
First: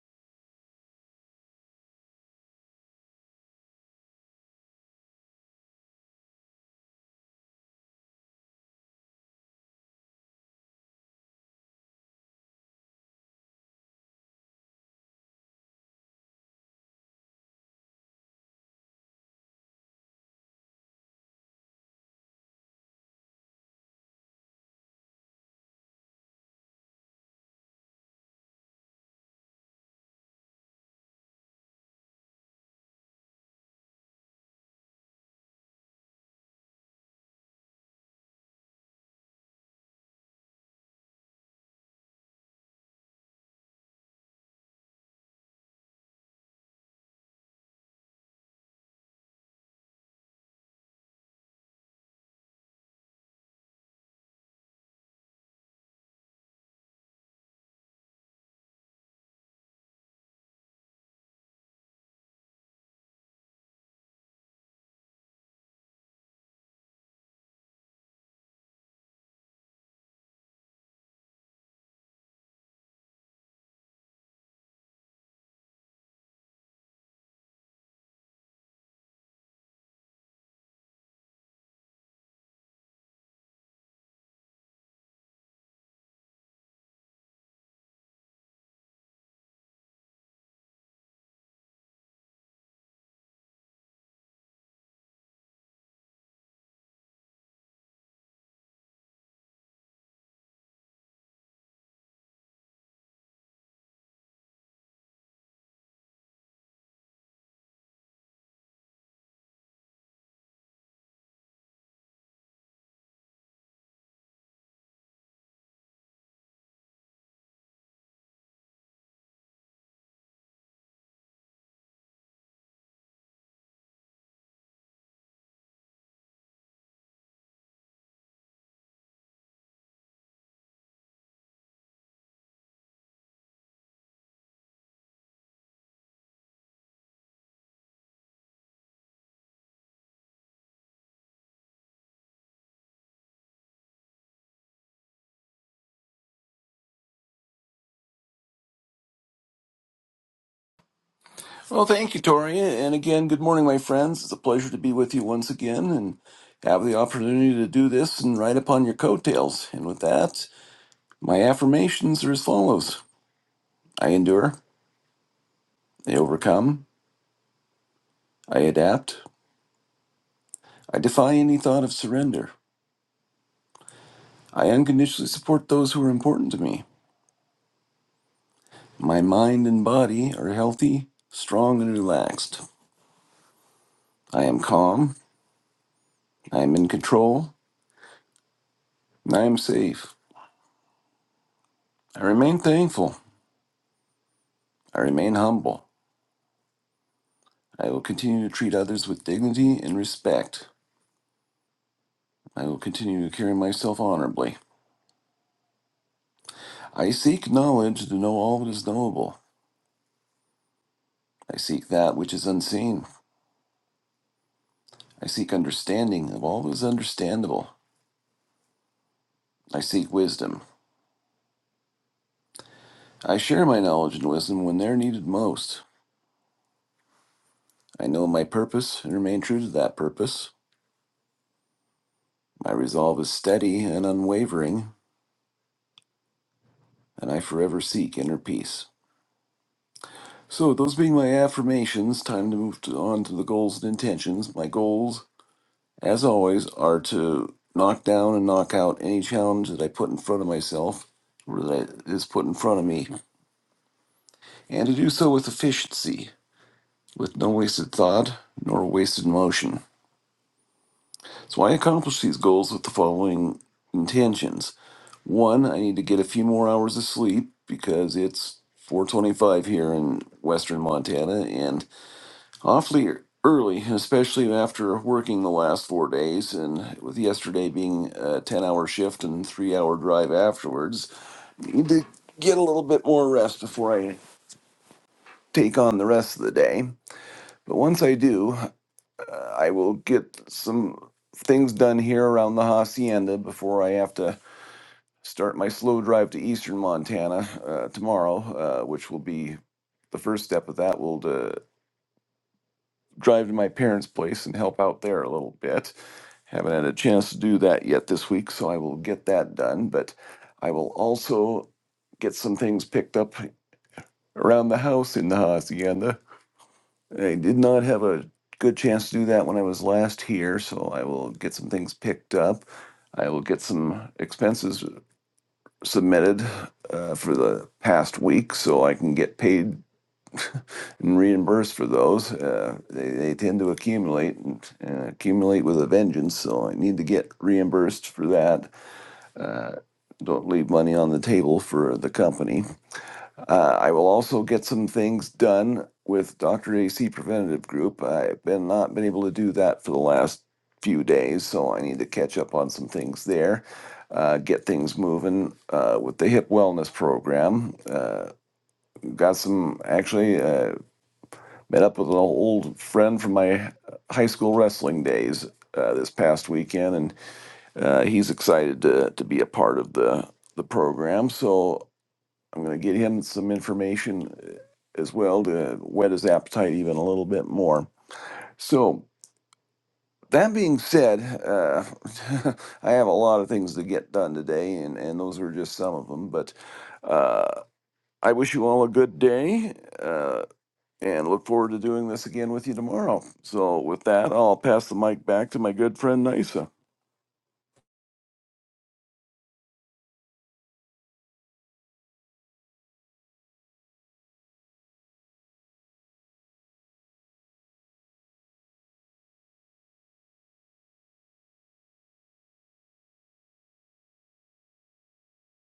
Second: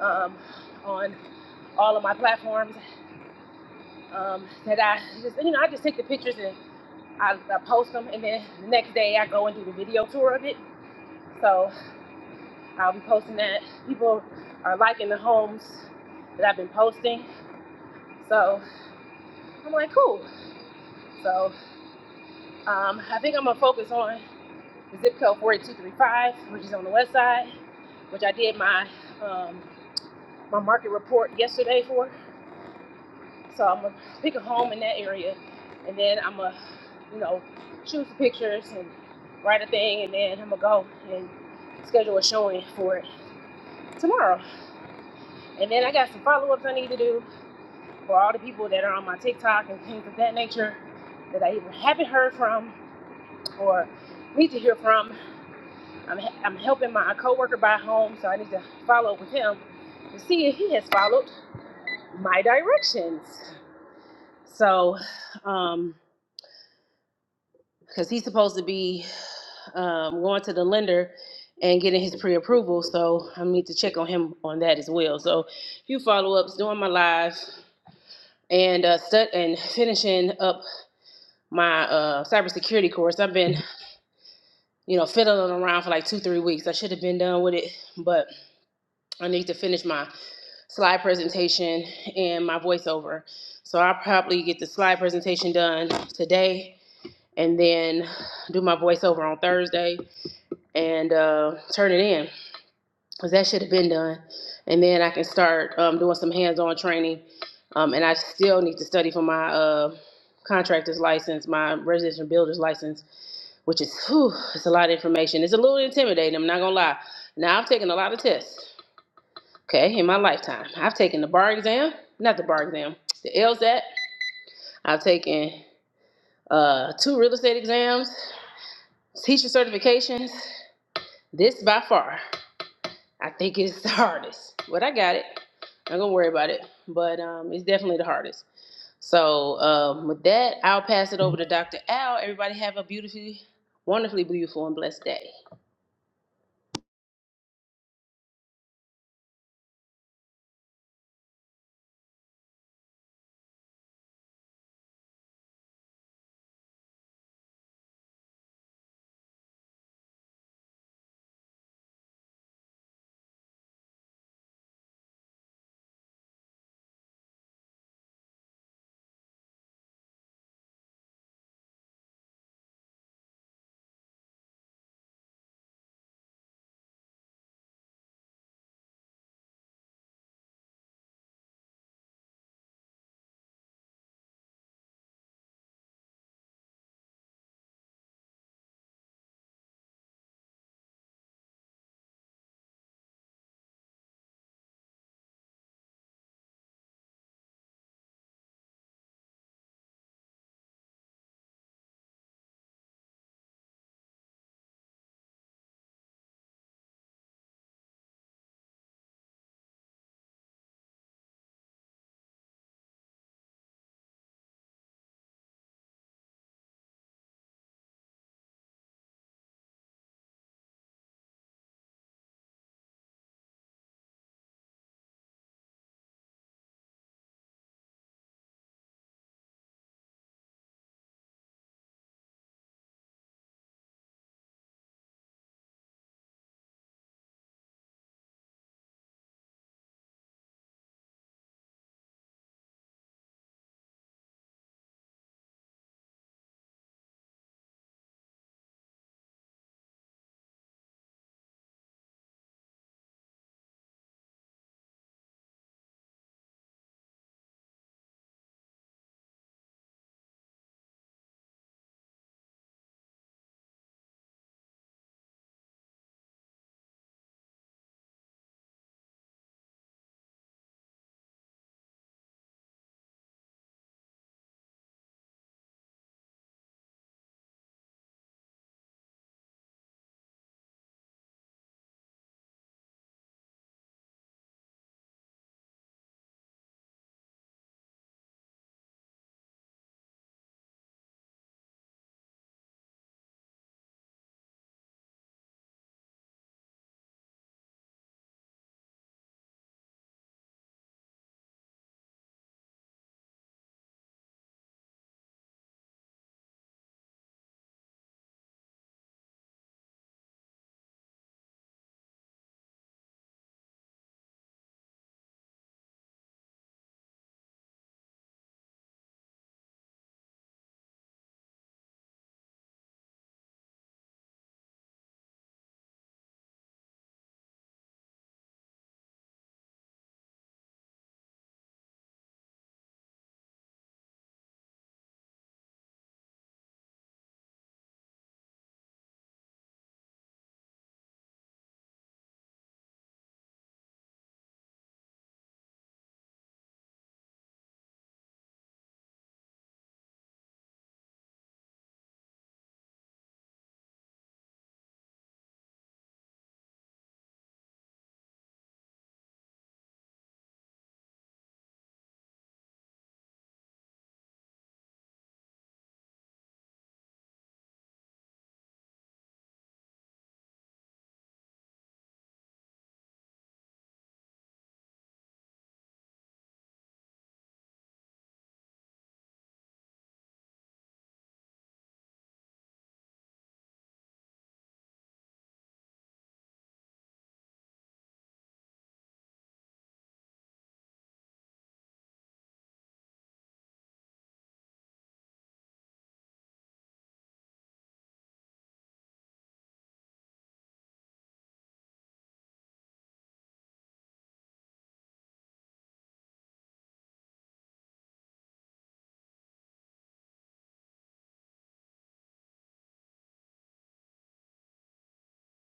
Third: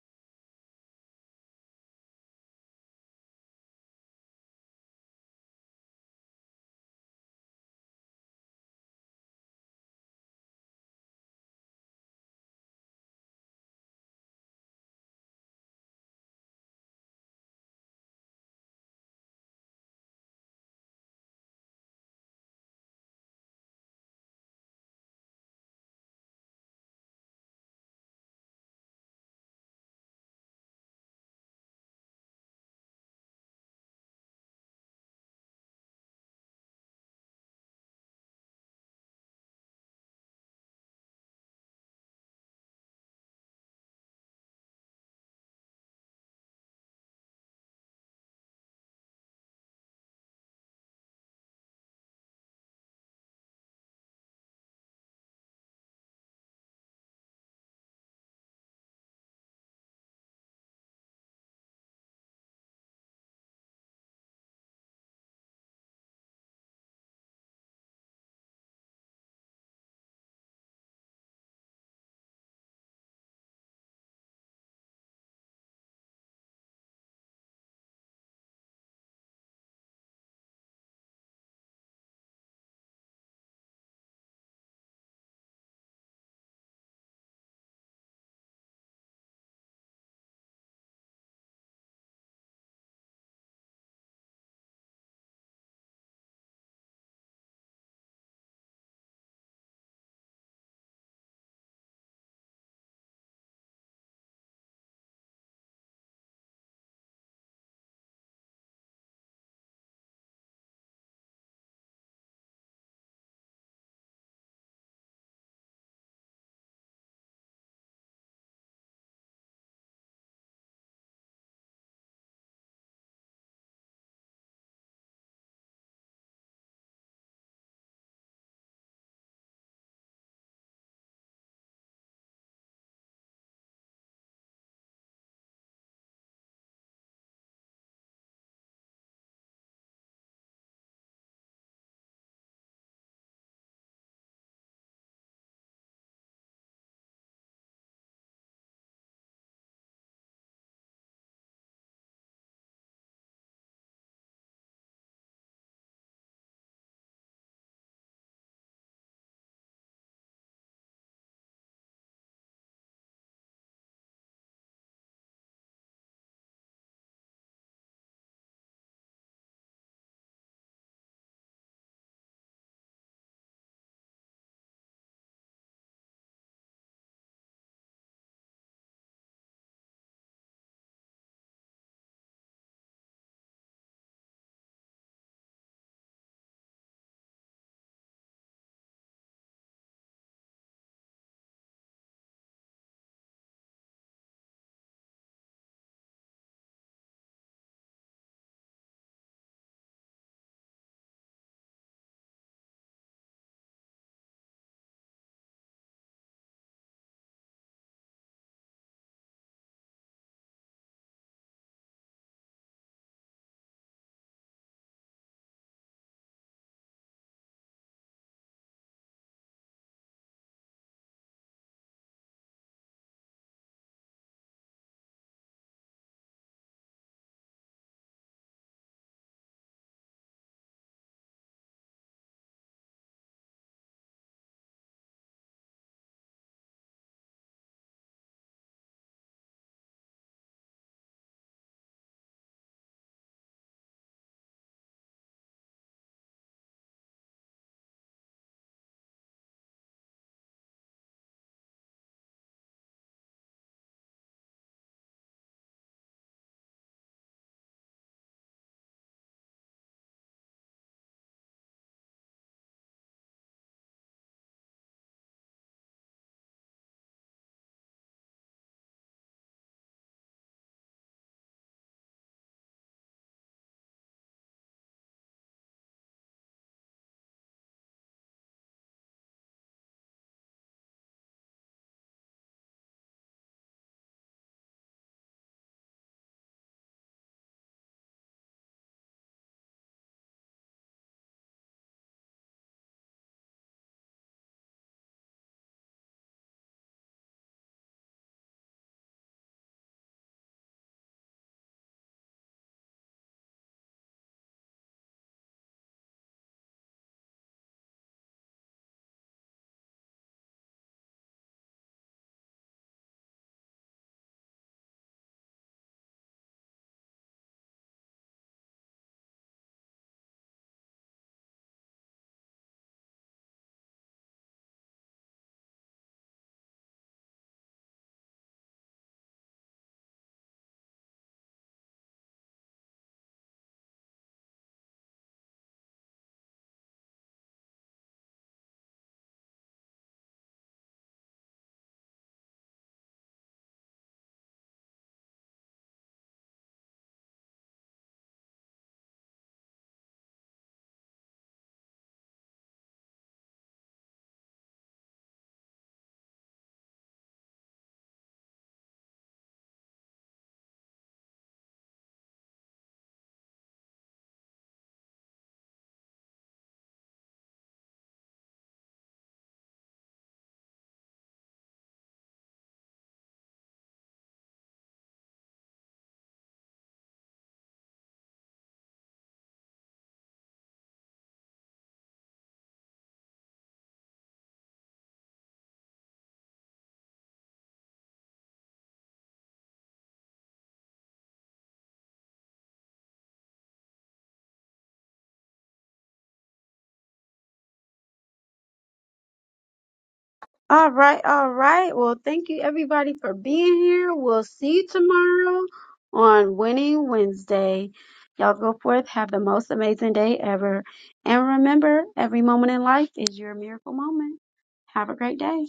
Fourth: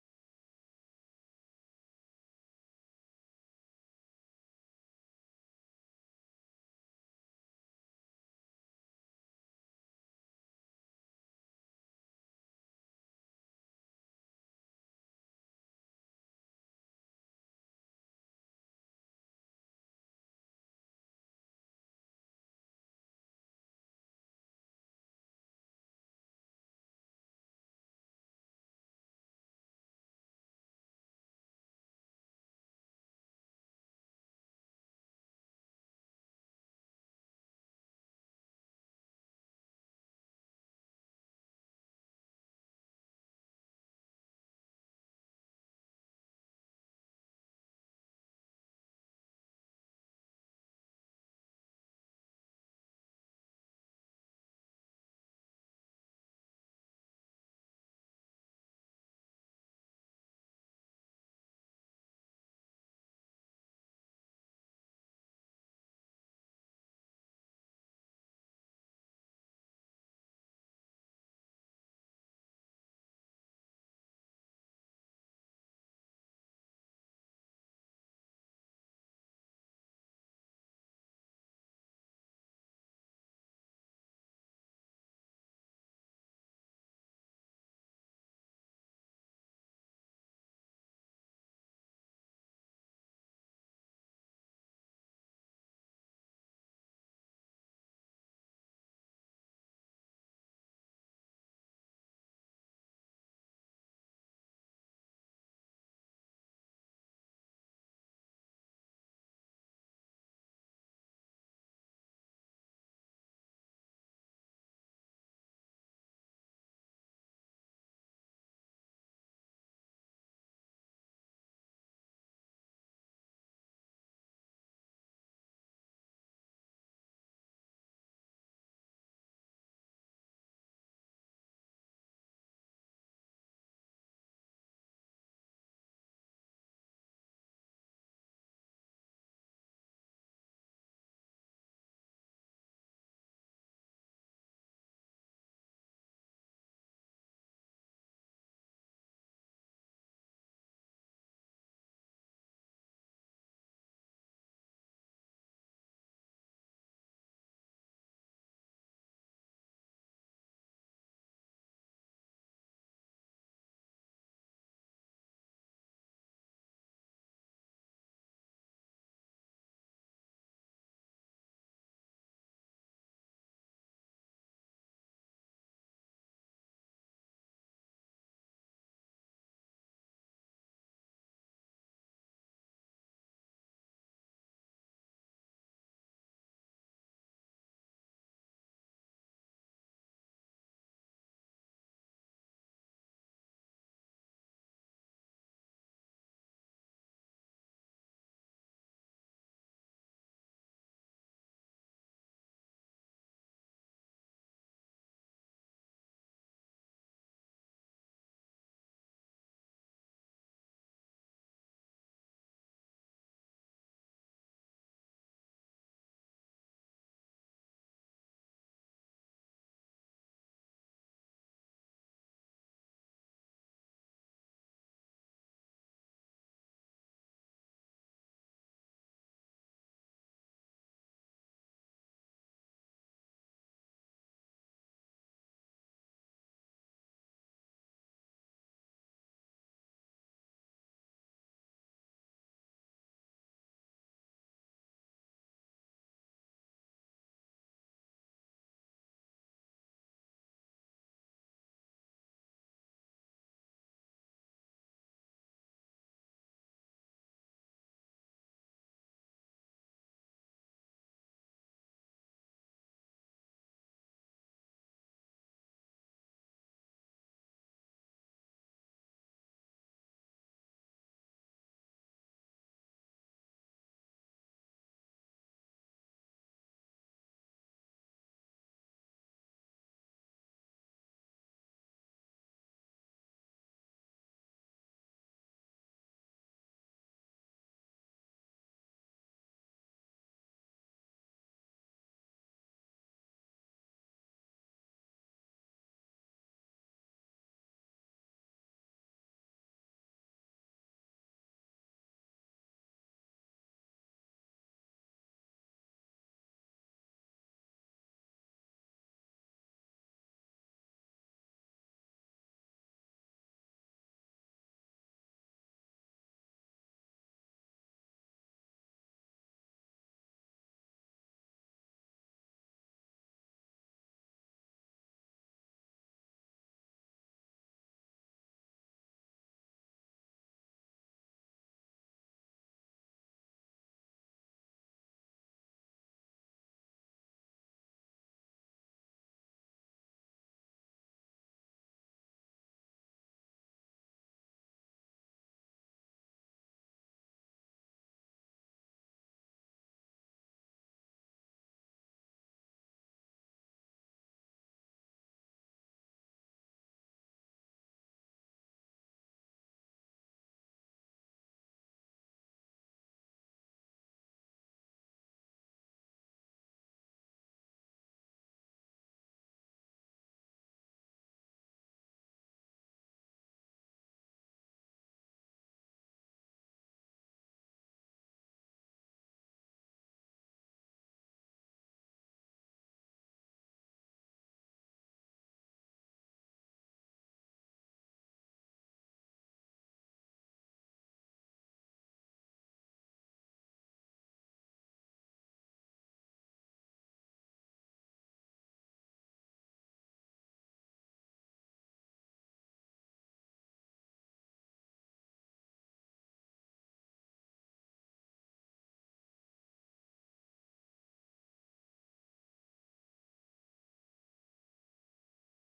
C: um, on all of my platforms um, that I just, you know, I just take the pictures and I, I post them, and then the next day I go and do the video tour of it. So I'll be posting that. People are liking the homes that I've been posting. So I'm like, cool. So um, I think I'm gonna focus on the zip code 48235, which is on the west side, which I did my um, my market report yesterday for. So I'm gonna pick a home in that area, and then I'm gonna, you know, choose the pictures and write a thing, and then I'm gonna go and schedule a showing for it tomorrow. And then I got some follow-ups I need to do for all the people that are on my TikTok and things of that nature that I either haven't heard from or need to hear from I'm, I'm helping my coworker buy home, so I need to follow up with him to see if he has followed my directions. So, um, because he's supposed to be um, going to the lender and getting his pre-approval, so I need to check on him on that as well. So, few follow-ups, doing my live, and uh, stud- and finishing up my uh, cybersecurity course. I've been, you know, fiddling around for like two, three weeks. I should have been done with it, but I need to finish my slide presentation and my voiceover. So I'll probably get the slide presentation done today and then do my voiceover on Thursday and uh, turn it in because that should have been done. And then I can start um, doing some hands on training. Um, and I still need to study for my uh, contractor's license, my residential builder's license, which is whew, it's a lot of information. It's a little intimidating, I'm not gonna lie. Now I've taken a lot of tests. Okay, in my lifetime, I've taken the bar exam, not the bar exam, the LSAT. I've taken uh, two real estate exams, teacher certifications. This by far, I think is the hardest, but I got it. I'm not gonna worry about it, but um, it's definitely the hardest. So um, with that, I'll pass it over to Dr. Al. Everybody have a beautifully, wonderfully beautiful and blessed day.
D: Well, thank you, Tori. And again, good morning, my friends. It's a pleasure to be with you once again and have the opportunity to do this and ride upon your coattails. And with that, my affirmations are as follows I endure, I overcome, I adapt, I defy any thought of surrender, I unconditionally support those who are important to me. My mind and body are healthy, strong, and relaxed. I am calm, I am in control, and I am safe. I remain thankful. I remain humble. I will continue to treat others with dignity and respect. I will continue to carry myself honorably. I seek knowledge to know all that is knowable. I seek that which is unseen. I seek understanding of all that is understandable. I seek wisdom. I share my knowledge and wisdom when they're needed most. I know my purpose and remain true to that purpose. My resolve is steady and unwavering, and I forever seek inner peace. So, those being my affirmations, time to move to, on to the goals and intentions. My goals, as always, are to knock down and knock out any challenge that I put in front of myself, or that is put in front of me, and to do so with efficiency, with no wasted thought nor wasted motion. So, I accomplish these goals with the following intentions. One, I need to get a few more hours of sleep because it's 425 here in western Montana, and awfully early, especially after working the last four days, and with yesterday being a 10 hour shift and three hour drive afterwards. Need to get a little bit more rest before I take on the rest of the day. But once I do, uh, I will get some things done here around the hacienda before I have to start my slow drive to eastern Montana uh, tomorrow, uh, which will be the first step of that will to drive to my parents' place and help out there a little bit Haven't had a chance to do that yet this week, so I will get that done. But I will also get some things picked up around the house in the hacienda. I did not have a good chance to do that when I was last here, so I will get some things picked up. I will get some expenses submitted uh, for the past week so I can get paid and reimburse for those. Uh, they, they tend to accumulate and, and accumulate with a vengeance, so I need to get reimbursed for that. Uh, don't leave money on the table for the company. Uh, I will also get some things done with Dr. AC Preventative Group. I've been not been able to do that for the last few days, so I need to catch up on some things there. Uh, get things moving uh, with the hip wellness program. Uh, got some actually. Uh, Met up with an old friend from my high school wrestling days uh, this past weekend, and uh, he's excited to, to be a part of the, the program. So I'm going to get him some information uh, as well to whet his appetite even a little bit more. So, that being said, uh, I have a lot of things to get done today, and, and those were just some of them. But uh, I wish you all a good day. Uh, and look forward to doing this again with you tomorrow. So, with that, I'll pass the mic back to my good friend Nisa.
A: All right, all right. Well, thank you everybody for being here. We'll see you tomorrow on Winning Wednesday. Y'all go forth, have the most amazing day ever. And remember, every moment in life is your miracle moment. Have a great day.